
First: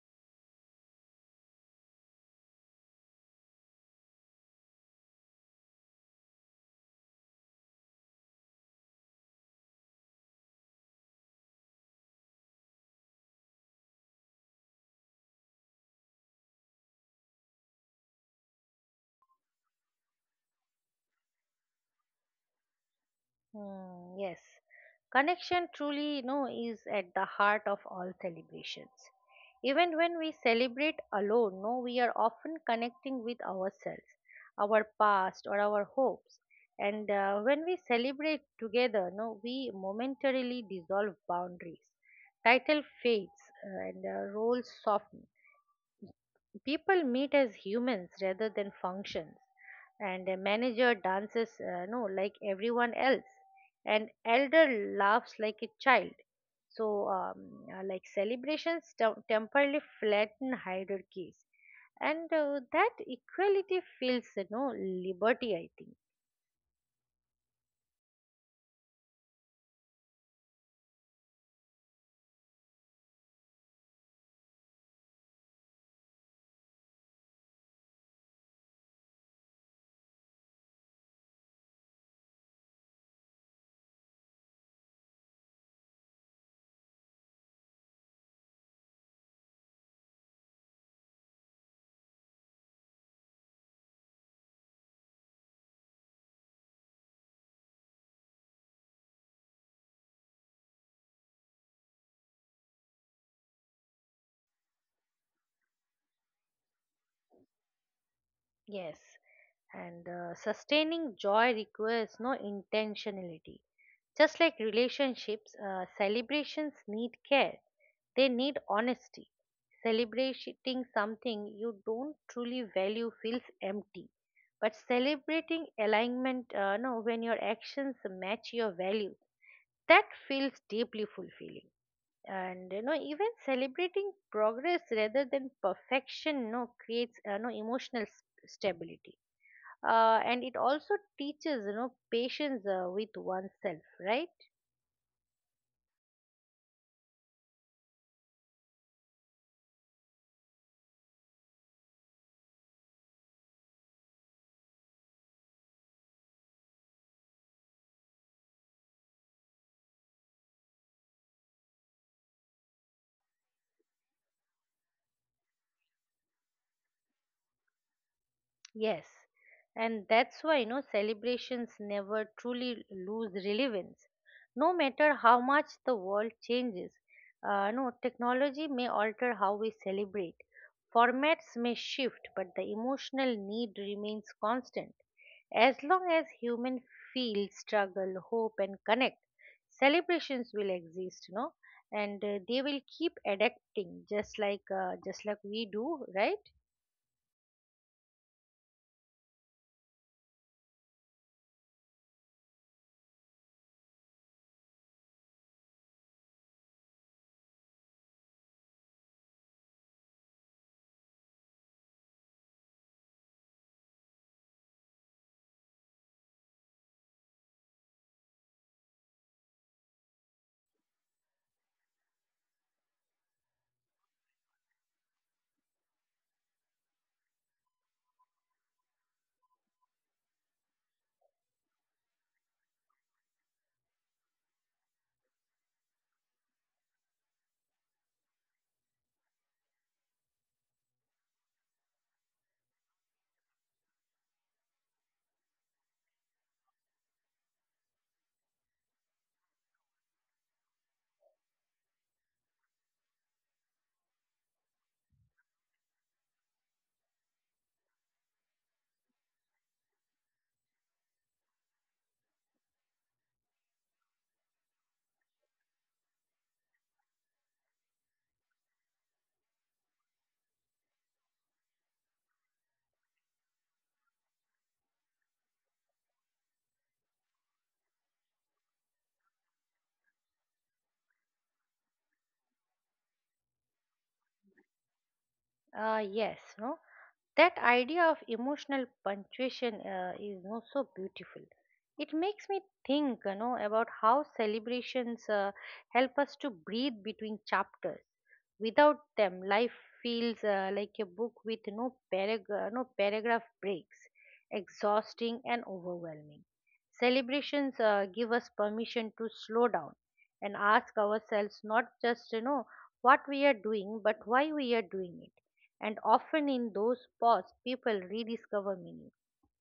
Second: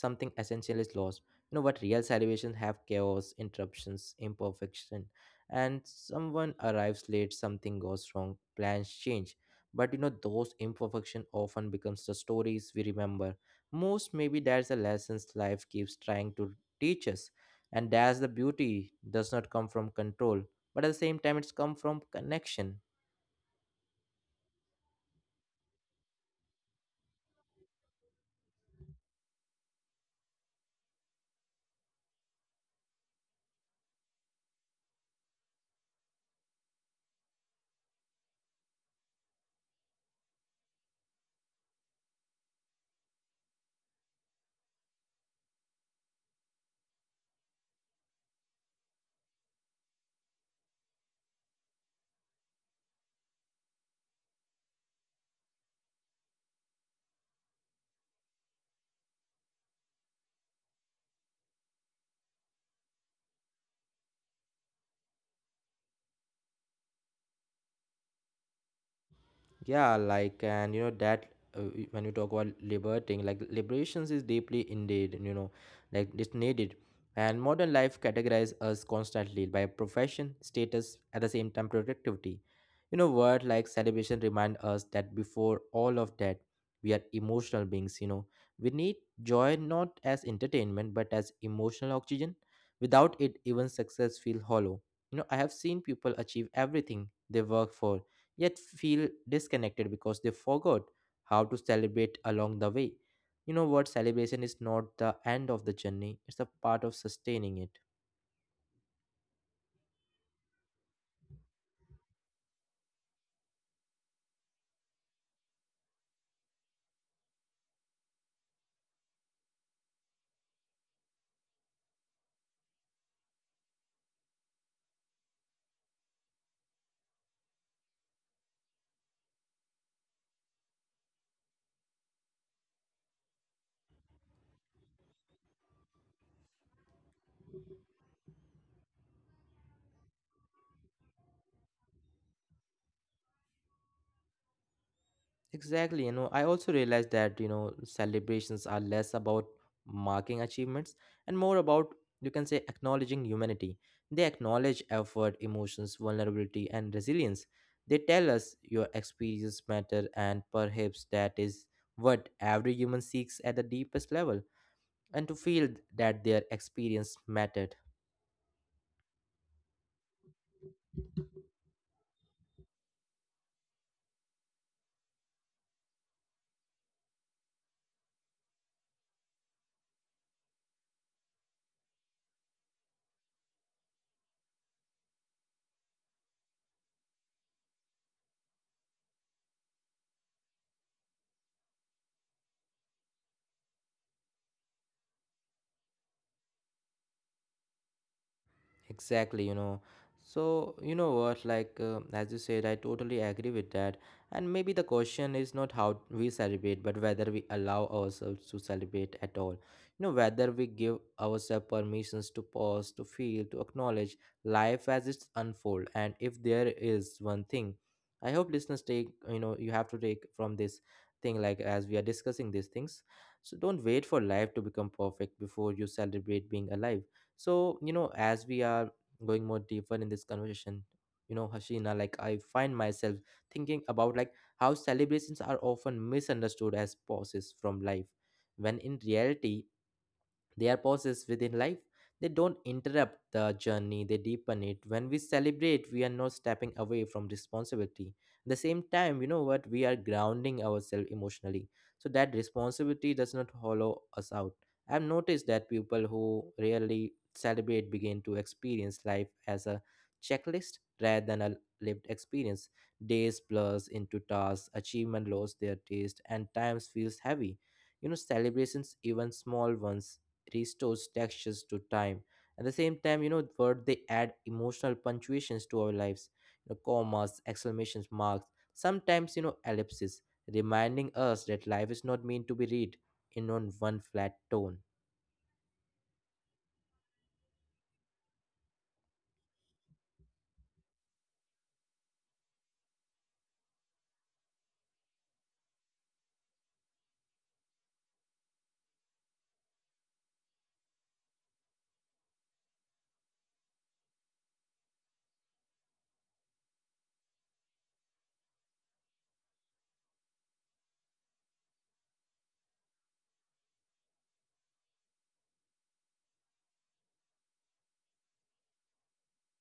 something essential is lost. You know what, real celebrations have chaos, interruptions, imperfection, and someone arrives late, something goes wrong, plans change. But you know, those imperfection often becomes the stories we remember. Most maybe there's a lessons life keeps trying to teach us. And that's the beauty, does not come from control, but at the same time it's come from connection. Hmm, yes. Connection truly, you know, is at the heart of all celebrations. Even when we celebrate alone, no, we are often connecting with ourselves, our past, or our hopes. And when we celebrate together, no, we momentarily dissolve boundaries. Title fades and roles soften. People meet as humans rather than functions. And a manager dances no like everyone else, and elder laughs like a child. So like celebrations temporarily flatten hierarchies, and that equality feels, you know, liberty, I think. Yeah, like, and you know that when you talk about liberating, like, liberations is deeply indeed, you know, like, it's needed. And modern life categorizes us constantly by profession, status, at the same time productivity. You know, word like celebration remind us that before all of that, we are emotional beings. You know, we need joy not as entertainment but as emotional oxygen. Without it, even success feel hollow. You know, I have seen people achieve everything they work for yet feel disconnected because they forgot how to celebrate along the way. You know what? Celebration is not the end of the journey, it's a part of sustaining it. Yes. And sustaining joy requires no intentionality. Just like relationships, celebrations need care, they need honesty. Celebrating something you don't truly value feels empty. But celebrating alignment, no, when your actions match your value, that feels deeply fulfilling. And you know, even celebrating progress rather than perfection, creates no emotional stability, and it also teaches, you know, patience with oneself, right? Exactly. You know, I also realized that, you know, celebrations are less about marking achievements and more about, you can say, acknowledging humanity. They acknowledge effort, emotions, vulnerability, and resilience. They tell us your experience matter, and perhaps that is what every human seeks at the deepest level, and to feel that their experience mattered. Yes, and that's why, you know, celebrations never truly lose relevance no matter how much the world changes. No Technology may alter how we celebrate. Formats may shift, but the emotional need remains constant. As long as humans feel struggle, hope, and connect, celebrations will exist, you know, and they will keep adapting, just like we do, right? Exactly, you know. So, you know what, like, as you said, I totally agree with that. And maybe the question is not how we celebrate, but whether we allow ourselves to celebrate at all. You know, whether we give ourselves permissions to pause, to feel, to acknowledge life as it's unfold. And if there is one thing, I hope listeners take, you know, you have to take from this thing, like, as we are discussing these things. So don't wait for life to become perfect before you celebrate being alive. So, you know, as we are going more deeper in this conversation, you know, Hashina, like I find myself thinking about, like, how celebrations are often misunderstood as pauses from life, when in reality they are pauses within life. They don't interrupt the journey, they deepen it. When we celebrate, we are not stepping away from responsibility. At the same time, you know what? We are grounding ourselves emotionally, so that responsibility does not hollow us out. I've noticed that people who rarely celebrate begin to experience life as a checklist rather than a lived experience. Days blurs into tasks, achievement lose their taste, and times feels heavy. You know, celebrations, even small ones, restores textures to time. At the same time, you know, word they add emotional punctuations to our lives, you know, commas, exclamation marks, sometimes, you know, ellipses, reminding us that life is not meant to be read in on one flat tone. Yes. no. That idea of emotional punctuation is no so beautiful. It makes me think, you know, about how celebrations help us to breathe between chapters. Without them, life feels like a book with no paragraph breaks, exhausting and overwhelming. Celebrations give us permission to slow down and ask ourselves not just, you know, what we are doing, but why we are doing it. And often in those pause, people rediscover meaning.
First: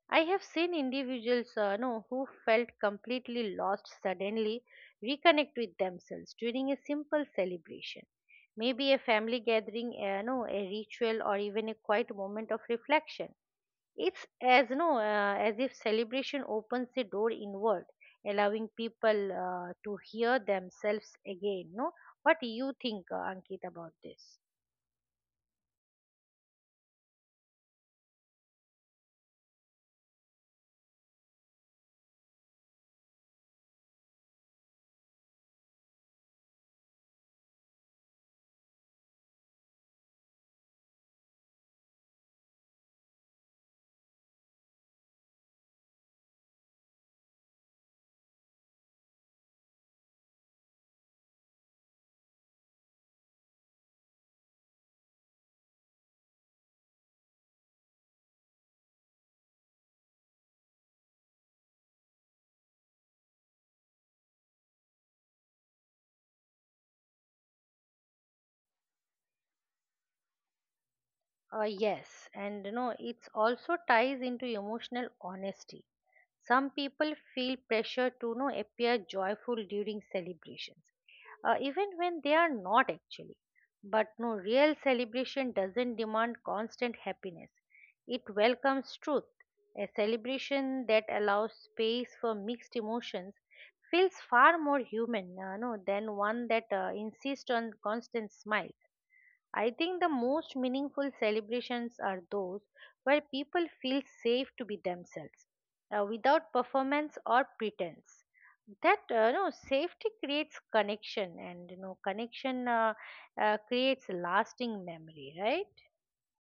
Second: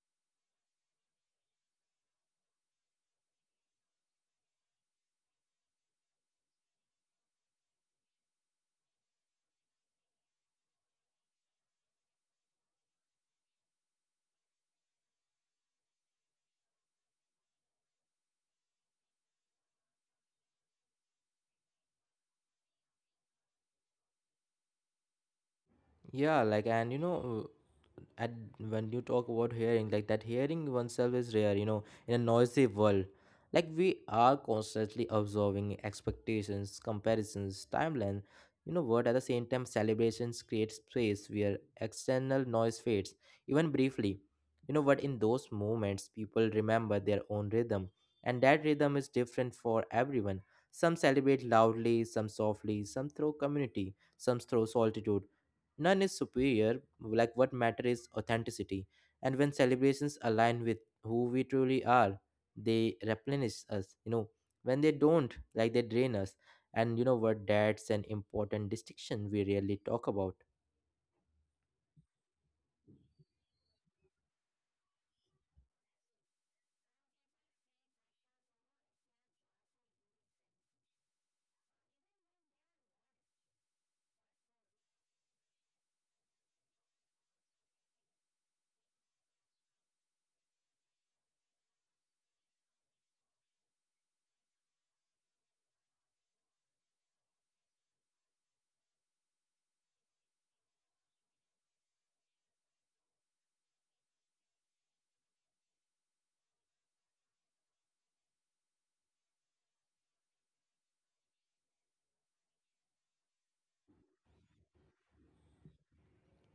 I have seen individuals no, who felt completely lost suddenly reconnect with themselves during a simple celebration. Maybe a family gathering, no, a ritual, or even a quiet moment of reflection. It's as if celebration opens the door inward, allowing people to hear themselves again. No, What do you think, Ankit, about this? Yeah, like, and you know, at when you talk about hearing, like, that hearing oneself is rare, you know, in a noisy world, like, we are constantly observing expectations, comparisons, timeline. You know what, at the same time celebrations create space where external noise fades, even briefly. You know what, in those moments people remember their own rhythm, and that rhythm is different for everyone. Some celebrate loudly, some softly, some through community, some through solitude. None is superior, like, what matter is authenticity. And when celebrations align with who we truly are, they replenish us, you know. When they don't, like, they drain us. And you know what, that's an important distinction we rarely talk about. Yes, and no, it's also ties into emotional honesty. Some people feel pressure to no appear joyful during celebrations, even when they are not actually. But real celebration doesn't demand constant happiness. It welcomes truth. A celebration that allows space for mixed emotions feels far more human, no, than one that insists on constant smile. I think the most meaningful celebrations are those where people feel safe to be themselves, without performance or pretense. That no safety creates connection, and you know connection creates lasting memory, right?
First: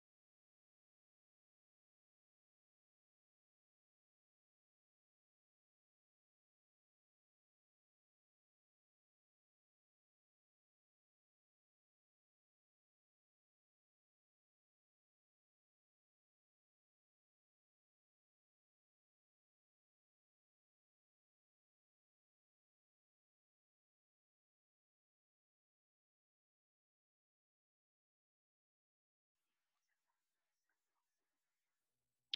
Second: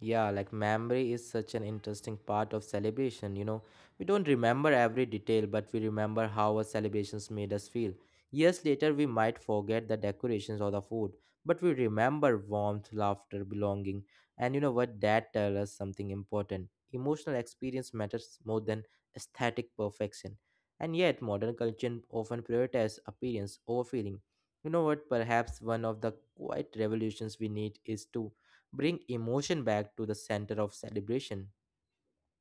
Yeah, like, memory is such an interesting part of celebration, you know. We don't remember every detail, but we remember how our celebrations made us feel. Years later, we might forget the decorations or the food, but we remember warmth, laughter, belonging. And you know what? That tells us something important. Emotional experience matters more than aesthetic perfection. And yet, modern culture often prioritizes appearance over feeling. You know what? Perhaps one of the quiet revolutions we need is to bring emotion back to the center of celebration.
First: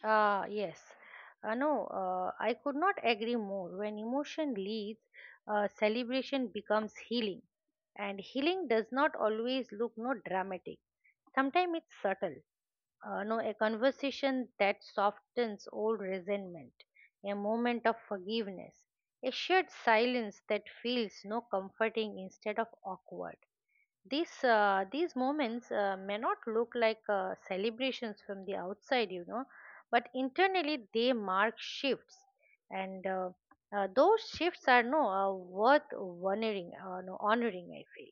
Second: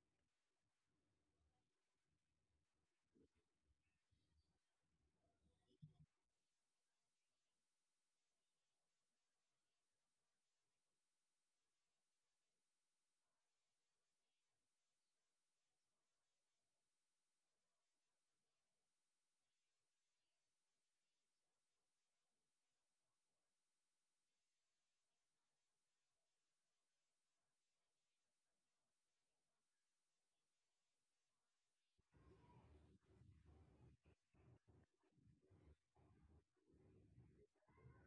Ah, yes. No, I could not agree more. When emotion leads, celebration becomes healing. And healing does not always look no dramatic. Sometimes it's subtle. No, A conversation that softens old resentment, a moment of forgiveness, a shared silence that feels no comforting instead of awkward. These moments may not look like celebrations from the outside, you know, but internally they mark shifts, and those shifts are worth honoring. No, Honoring, I feel.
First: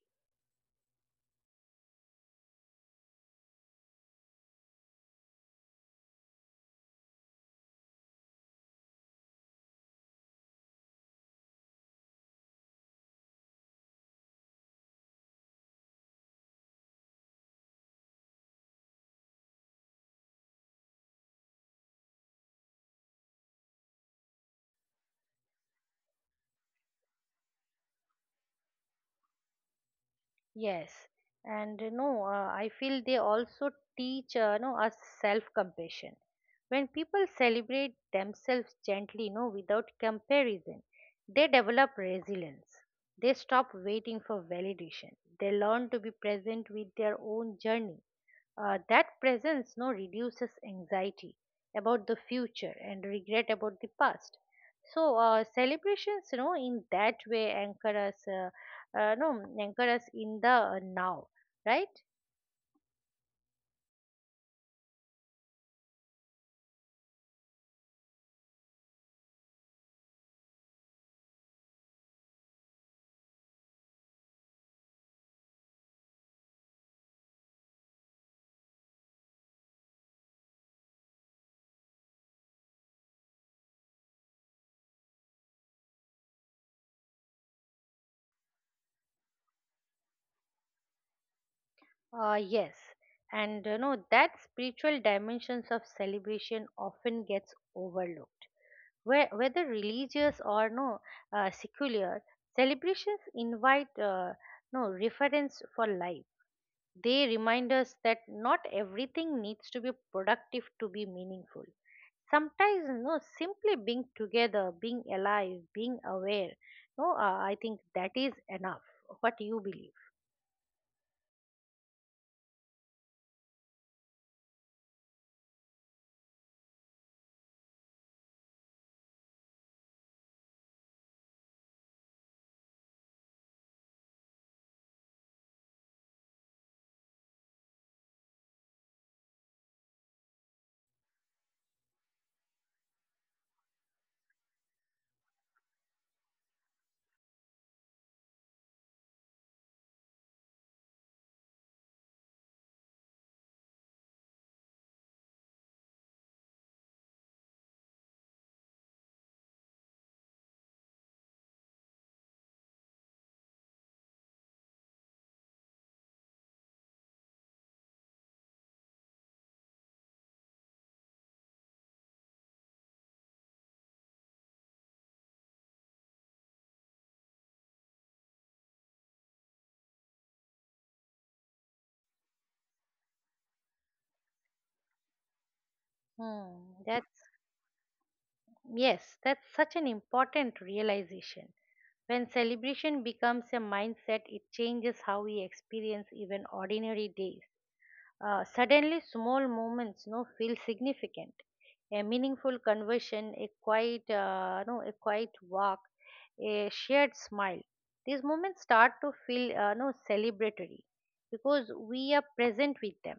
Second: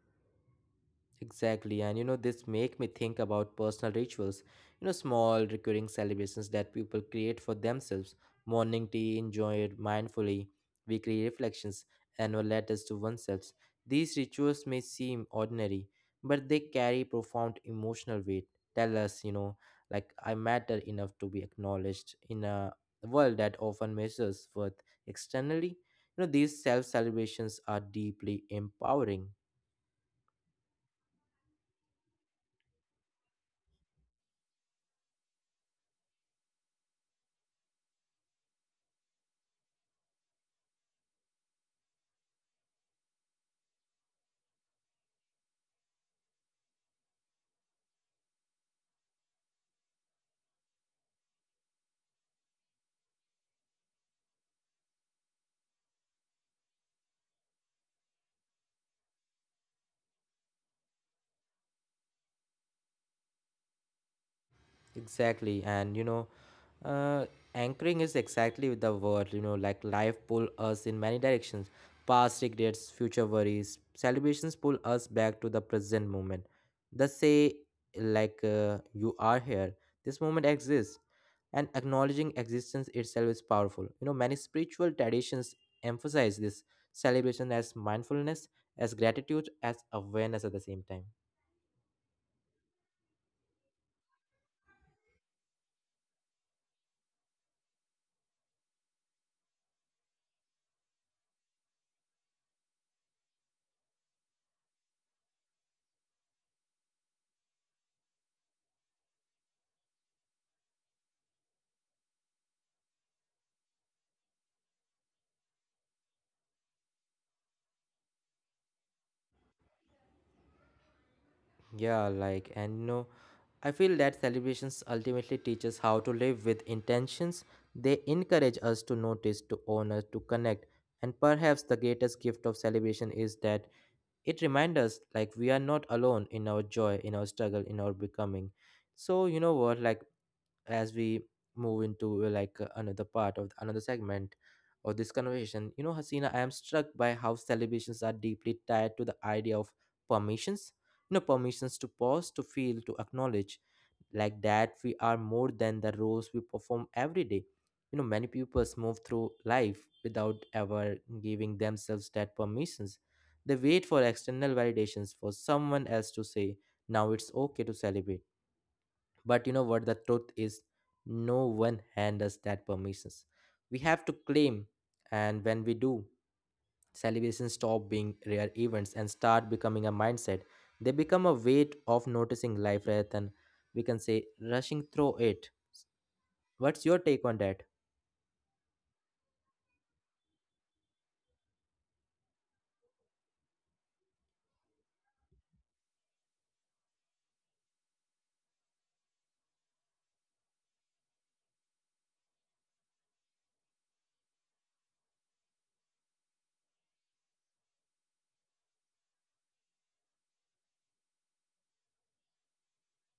Exactly, and you know this make me think about personal rituals. You know, small recurring celebrations that people create for themselves. Morning tea enjoyed mindfully, weekly reflections, annual letters to oneself. These rituals may seem ordinary, but they carry profound emotional weight. Tell us, you know, like I matter enough to be acknowledged in a world that often measures worth externally. You know, these self celebrations are deeply empowering. Yes, and you know, I feel they also teach, you know, us self-compassion. When people celebrate themselves gently, you know, without comparison, they develop resilience. They stop waiting for validation. They learn to be present with their own journey. That presence no reduces anxiety about the future and regret about the past. So celebrations, you know, in that way anchor us, no, anchor us in the now, right? Exactly, and you know Uh, anchoring is exactly the word, you know, like life pull us in many directions. Past regrets, future worries, celebrations pull us back to the present moment. They say, like, you are here. This moment exists. And acknowledging existence itself is powerful. You know, many spiritual traditions emphasize this celebration as mindfulness, as gratitude, as awareness at the same time. Yes, and you know that spiritual dimensions of celebration often gets overlooked. Whether religious or secular, celebrations invite no reference for life. They remind us that not everything needs to be productive to be meaningful. Sometimes, no, simply being together, being alive, being aware, no, I think that is enough. What you believe? Yeah, like, and you know, I feel that celebrations ultimately teach us how to live with intentions. They encourage us to notice, to honor, to connect. And perhaps the greatest gift of celebration is that it reminds us like we are not alone in our joy, in our struggle, in our becoming. So, you know what, like as we move into like another part of another segment of this conversation, you know, Hasina, I am struck by how celebrations are deeply tied to the idea of permissions. You know, permissions to pause, to feel, to acknowledge like that we are more than the roles we perform every day. You know, many people move through life without ever giving themselves that permissions. They wait for external validations for someone else to say now it's okay to celebrate. But you know what the truth is, no one hand us that permissions. We have to claim, and when we do, celebrations stop being rare events and start becoming a mindset. They become a way of noticing life rather than, we can say, rushing through it. Hmm, What's your take that's on that? yes, that's such an important realization. When celebration becomes a mindset, it changes how we experience even ordinary days. Suddenly, small moments no, feel significant. A meaningful conversation, a quiet, no, a quiet walk, a shared smile. These moments start to feel no, celebratory because we are present with them.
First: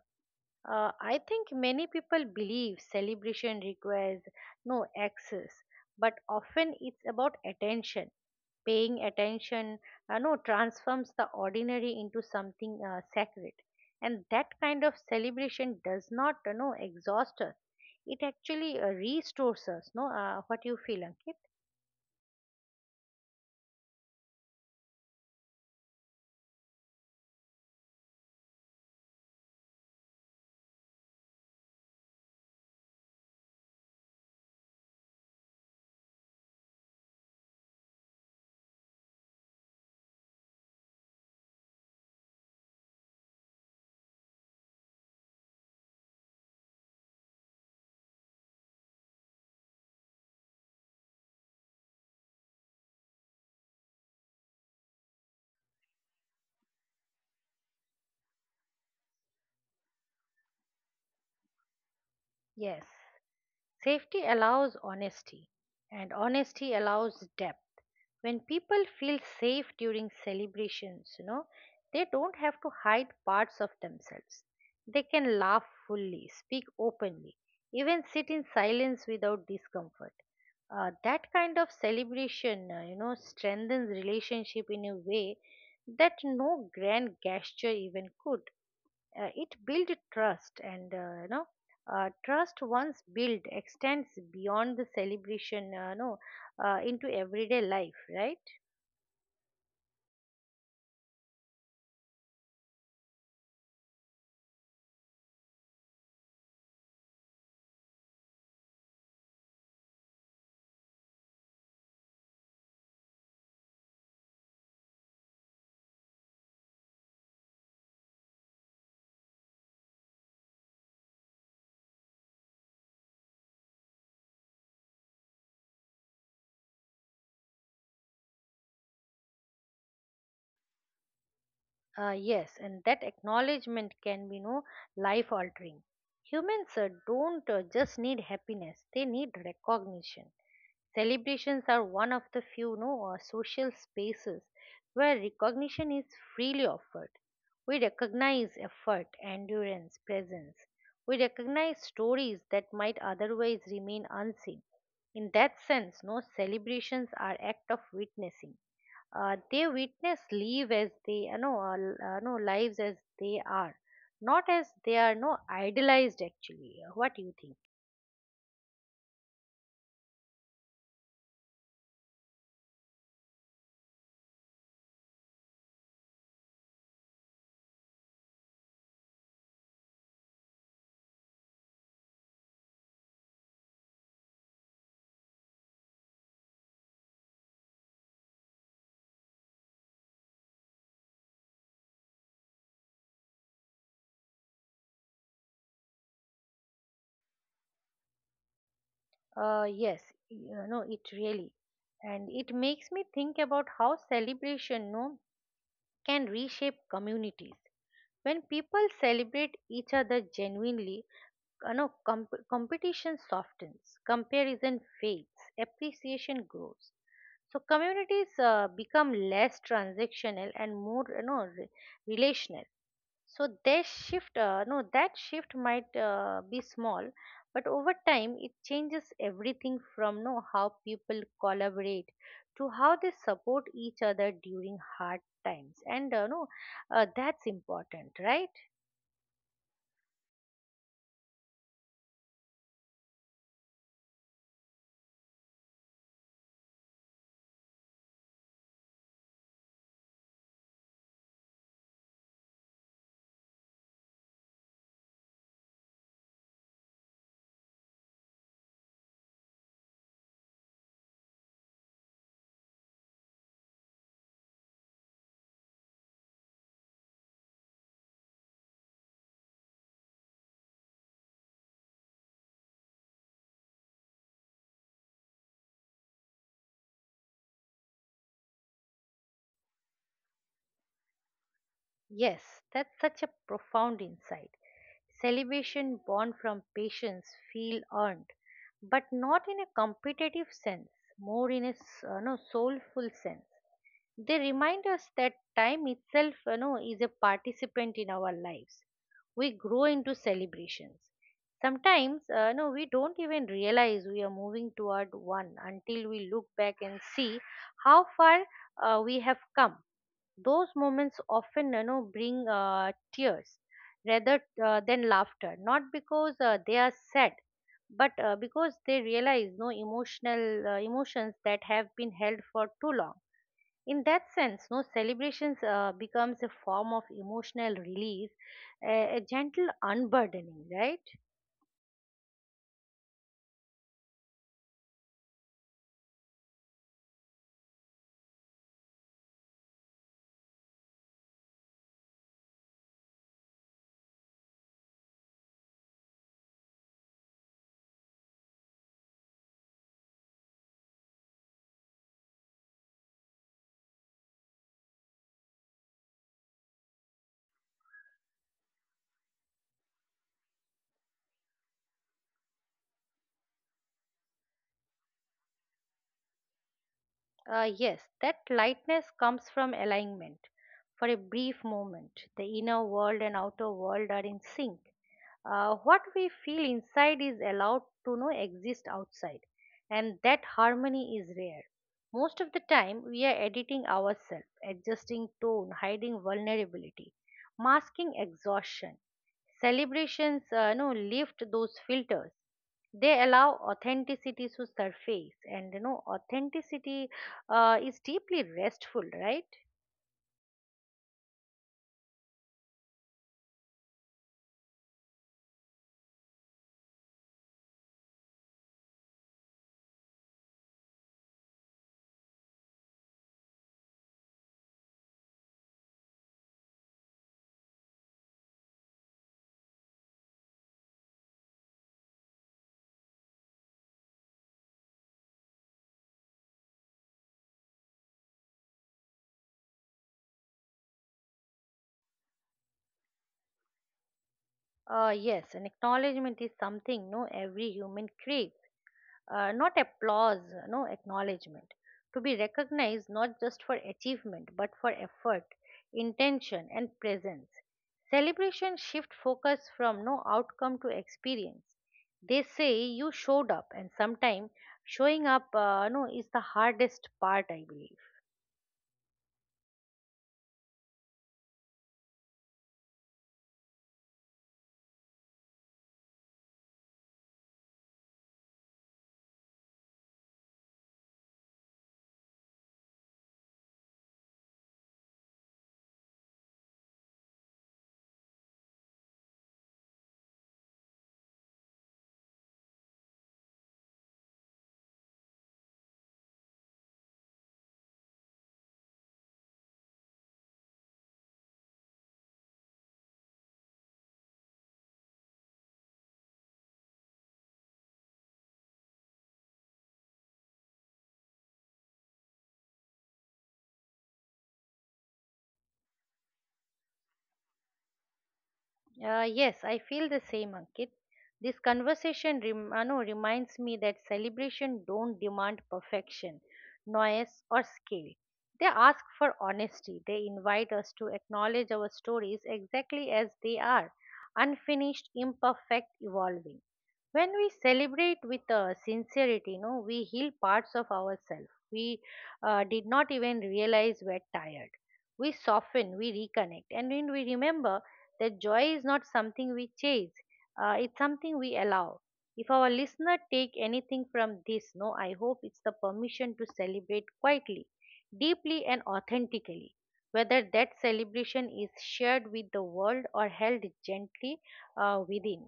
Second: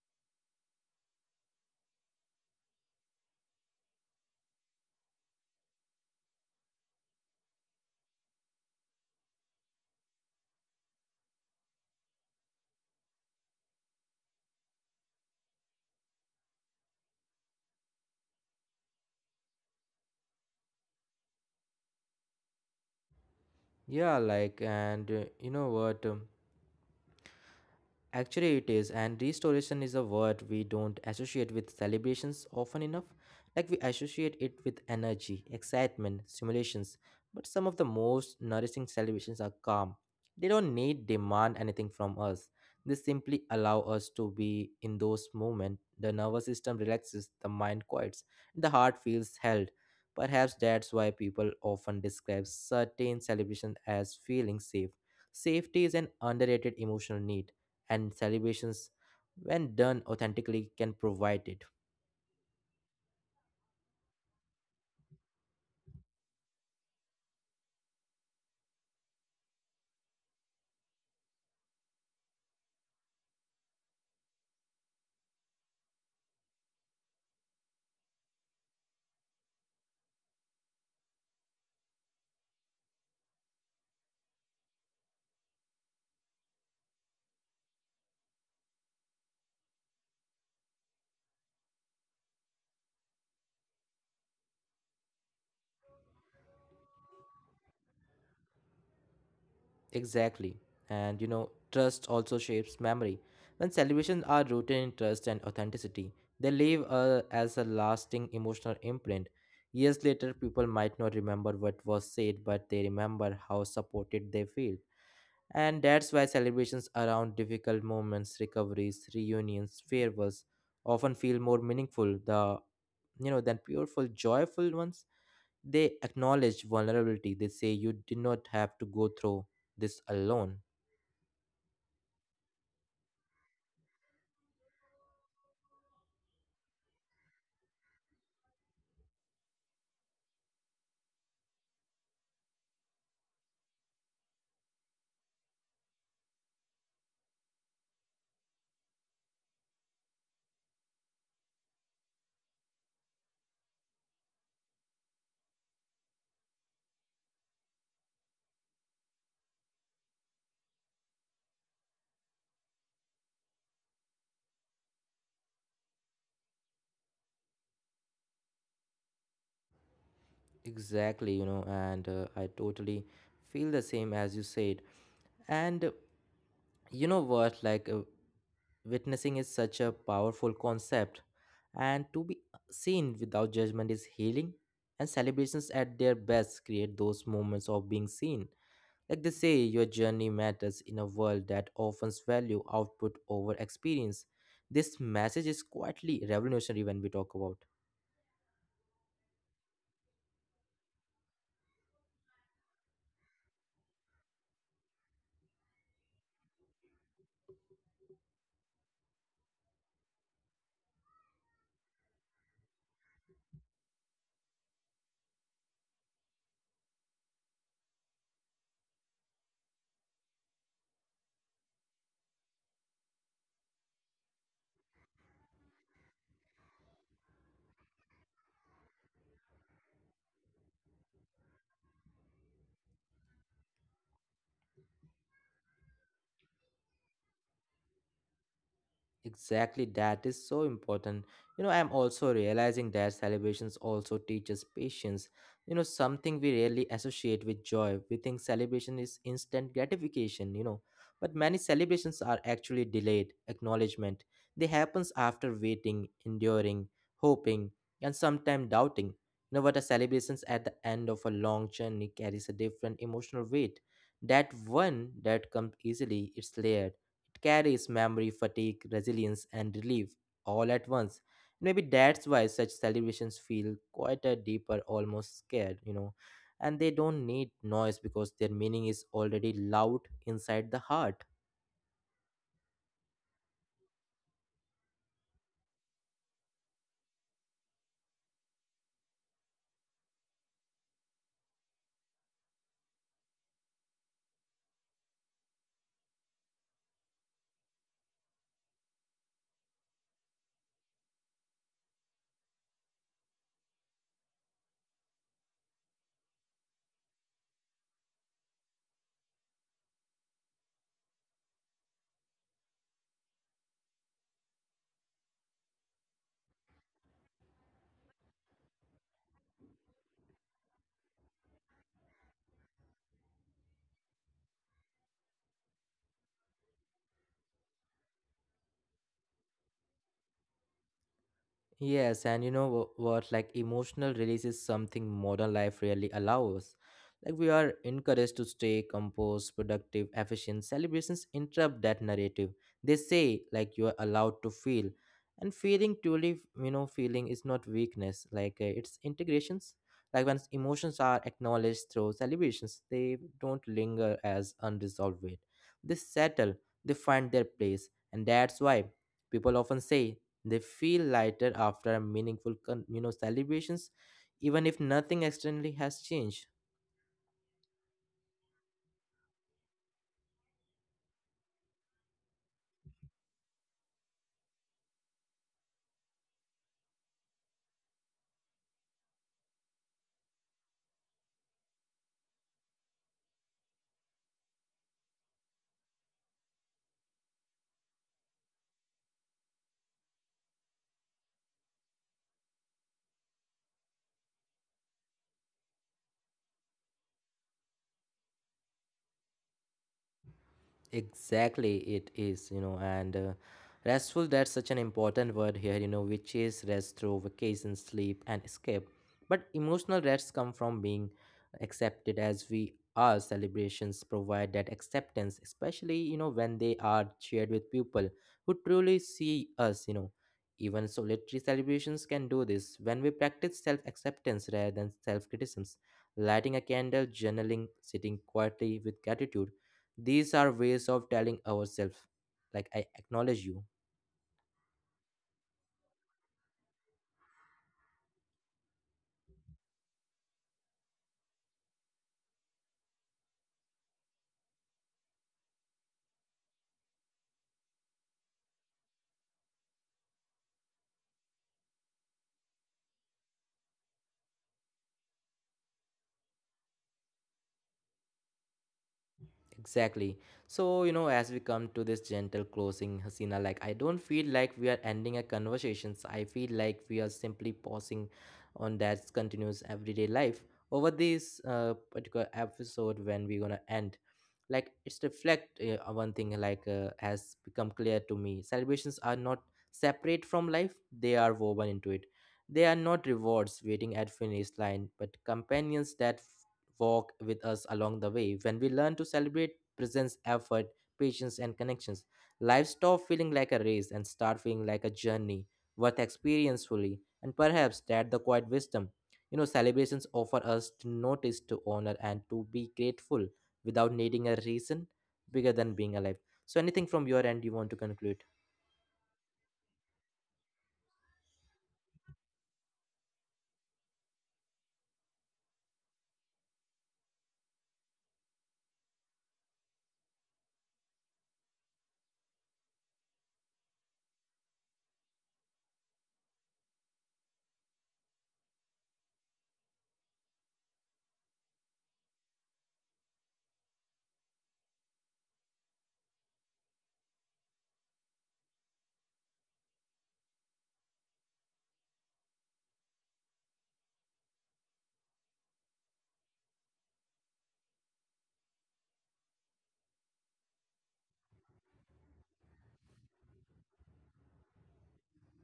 I think many people believe celebration requires no access, but often it's about attention. Paying attention, no, transforms the ordinary into something sacred, and that kind of celebration does not, you know, exhaust us. It actually restores us. No, What you feel, Ankit? Yeah, like, and you know what? Actually, it is, and restoration is a word we don't associate with celebrations often enough. Like, we associate it with energy, excitement, stimulations. But some of the most nourishing celebrations are calm. They don't need, demand anything from us. They simply allow us to be in those moments. The nervous system relaxes, the mind quiets, and the heart feels held. Perhaps that's why people often describe certain celebrations as feeling safe. Safety is an underrated emotional need, and celebrations when done authentically can provide it. Yes. Safety allows honesty, and honesty allows depth. When people feel safe during celebrations, you know, they don't have to hide parts of themselves. They can laugh fully, speak openly, even sit in silence without discomfort. That kind of celebration, you know, strengthens relationship in a way that no grand gesture even could. It built trust, and you know, trust once built extends beyond the celebration, no into everyday life, right? Exactly, and you know trust also shapes memory. When celebrations are rooted in trust and authenticity, they leave as a lasting emotional imprint. Years later, people might not remember what was said, but they remember how supported they feel. And that's why celebrations around difficult moments, recoveries, reunions, farewells often feel more meaningful, the you know, than pureful joyful ones. They acknowledge vulnerability. They say you did not have to go through this alone. Yes, and that acknowledgement can be life altering. Humans don't just need happiness, they need recognition. Celebrations are one of the few no, social spaces where recognition is freely offered. We recognize effort, endurance, presence. We recognize stories that might otherwise remain unseen. In that sense, no celebrations are act of witnessing. They witness live as they you know, l- no lives as they are, not as they are no idolized actually. What do you think? Exactly, you know, and I totally feel the same as you said. And you know what? Like, witnessing is such a powerful concept. And to be seen without judgment is healing. And celebrations at their best create those moments of being seen. Like they say, your journey matters in a world that often values output over experience. This message is quietly revolutionary when we talk about. Yes, you know, it really. And it makes me think about how celebration no, can reshape communities. When people celebrate each other genuinely, you know, competition softens, comparison fades, appreciation grows. So communities become less transactional and more, you know, relational. So that shift, no, that shift might be small, but over time it changes everything from no how people collaborate to how they support each other during hard times, and no, that's important, right? Exactly, that is so important. You know, I'm also realizing that celebrations also teaches patience. You know, something we rarely associate with joy. We think celebration is instant gratification, you know. But many celebrations are actually delayed acknowledgement. They happens after waiting, enduring, hoping, and sometimes doubting. You know, but the celebrations at the end of a long journey carries a different emotional weight. That one that comes easily, it's layered. It carries memory, fatigue, resilience, and relief all at once. Maybe that's why such celebrations feel quieter, deeper, almost scared, you know. And they don't need noise because their meaning is already loud inside the heart. Yes, that's such a profound insight. Celebration born from patience feel earned, but not in a competitive sense, more in a s- no, soulful sense. They remind us that time itself, you know, is a participant in our lives. We grow into celebrations. Sometimes, we don't even realize we are moving toward one until we look back and see how far we have come. Those moments often, you know, bring tears rather than laughter, not because they are sad, but because they realize no emotional emotions that have been held for too long. In that sense, no celebrations becomes a form of emotional release, a gentle unburdening, right? Yes, and you know what? Like emotional release is something modern life really allows. Like we are encouraged to stay composed, productive, efficient. Celebrations interrupt that narrative. They say like you are allowed to feel, and feeling truly, you know, feeling is not weakness. Like it's integrations. Like when emotions are acknowledged through celebrations, they don't linger as unresolved weight. They settle. They find their place, and that's why people often say they feel lighter after a meaningful, you know, celebrations, even if nothing externally has changed. Yes, that lightness comes from alignment. For a brief moment, the inner world and outer world are in sync. What we feel inside is allowed to know exist outside, and that harmony is rare. Most of the time, we are editing ourselves, adjusting tone, hiding vulnerability, masking exhaustion. Celebrations no, lift those filters. They allow authenticity to surface, and you know authenticity is deeply restful, right? Exactly, it is, you know, and restful, that's such an important word here, you know, which is rest through vacation, sleep, and escape. But emotional rests come from being accepted as we are. Celebrations provide that acceptance, especially, you know, when they are shared with people who truly see us, you know. Even solitary celebrations can do this when we practice self acceptance rather than self criticisms. Lighting a candle, journaling, sitting quietly with gratitude, these are ways of telling ourselves like I acknowledge you. Yes, and acknowledgement is something every human craves. Uh, not applause, no acknowledgement, to be recognized not just for achievement but for effort, intention, and presence. Celebration shift focus from no outcome to experience. They say you showed up, and sometimes showing up no is the hardest part, I believe. Exactly, so you know, as we come to this gentle closing, Hasina, like I don't feel like we are ending a conversations, I feel like we are simply pausing on that continuous everyday life over this particular episode when we're gonna end. Like it's reflect one thing, like has become clear to me, celebrations are not separate from life. They are woven into it. They are not rewards waiting at finish line, but companions that walk with us along the way. When we learn to celebrate presence, effort, patience and connections, life stop feeling like a race and start feeling like a journey worth experience fully. And perhaps that the quiet wisdom, you know, celebrations offer us, to notice, to honor, and to be grateful without needing a reason bigger than being alive. So anything from your end you want to conclude? Yes, I feel the same, Ankit. This conversation rem- no, reminds me that celebration don't demand perfection, noise, or scale. They ask for honesty. They invite us to acknowledge our stories exactly as they are, unfinished, imperfect, evolving. When we celebrate with sincerity, you know, we heal parts of ourselves we did not even realize we're tired. We soften, we reconnect, and when we remember that joy is not something we chase, it's something we allow. If our listener take anything from this, no I hope it's the permission to celebrate quietly, deeply, and authentically, whether that celebration is shared with the world or held gently within,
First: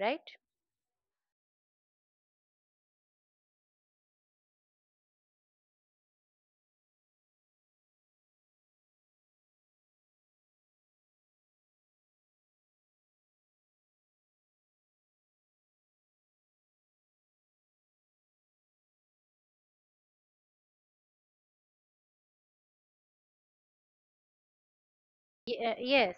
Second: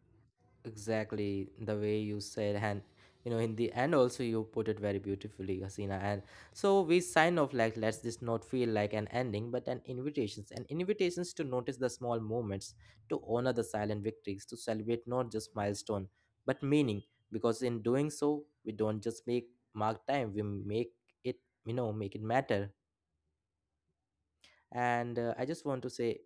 right? Exactly the way you said. And you know, in the end also you put it very beautifully, Hasina. And so we sign off, like let's this not feel like an ending but an invitations, and invitations to notice the small moments, to honor the silent victories, to celebrate not just milestone but meaning. Because in doing so, we don't just make mark time, we make it, you know, make it matter. And I just want to say Yes,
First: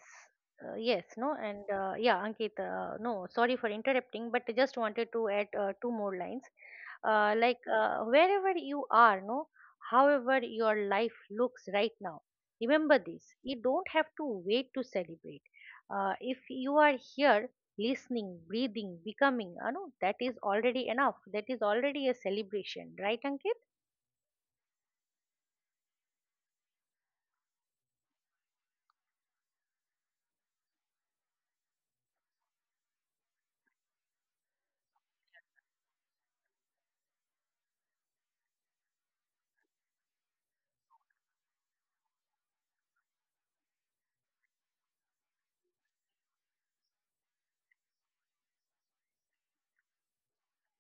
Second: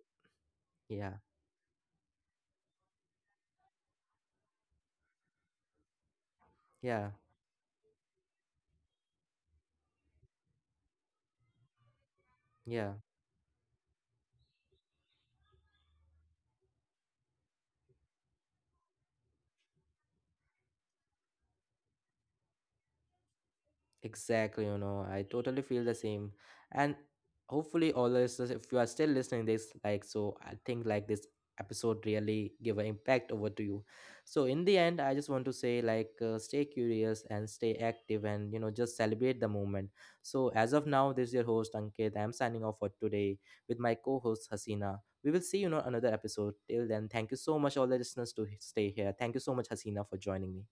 yes, yeah and yeah, Ankit, no, sorry for interrupting, but I just wanted to add two more lines. yeah. Like, wherever you are, no, however your life looks right now, Yeah, remember this. You don't have to wait to celebrate. If you are here listening, breathing, becoming, no, that is already enough. That is already a celebration, right, Ankit? exactly. You know, I totally feel the same. And hopefully, all the listeners, if you are still listening this, like, so I think like this episode really give an impact over to you. So in the end, I just want to say like, stay curious and stay active, and you know, just celebrate the moment. So as of now, this is your host Ankit. I'm signing off for today with my co-host Hasina. We will see you in another episode. Till then, thank you so much, all the listeners, to stay here. Thank you so much, Hasina, for joining me.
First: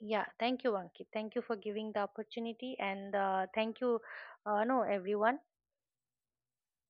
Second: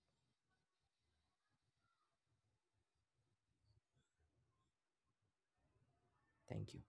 Yeah, thank you, Ankit. Thank you for giving the opportunity, and thank you, no, everyone. Thank you.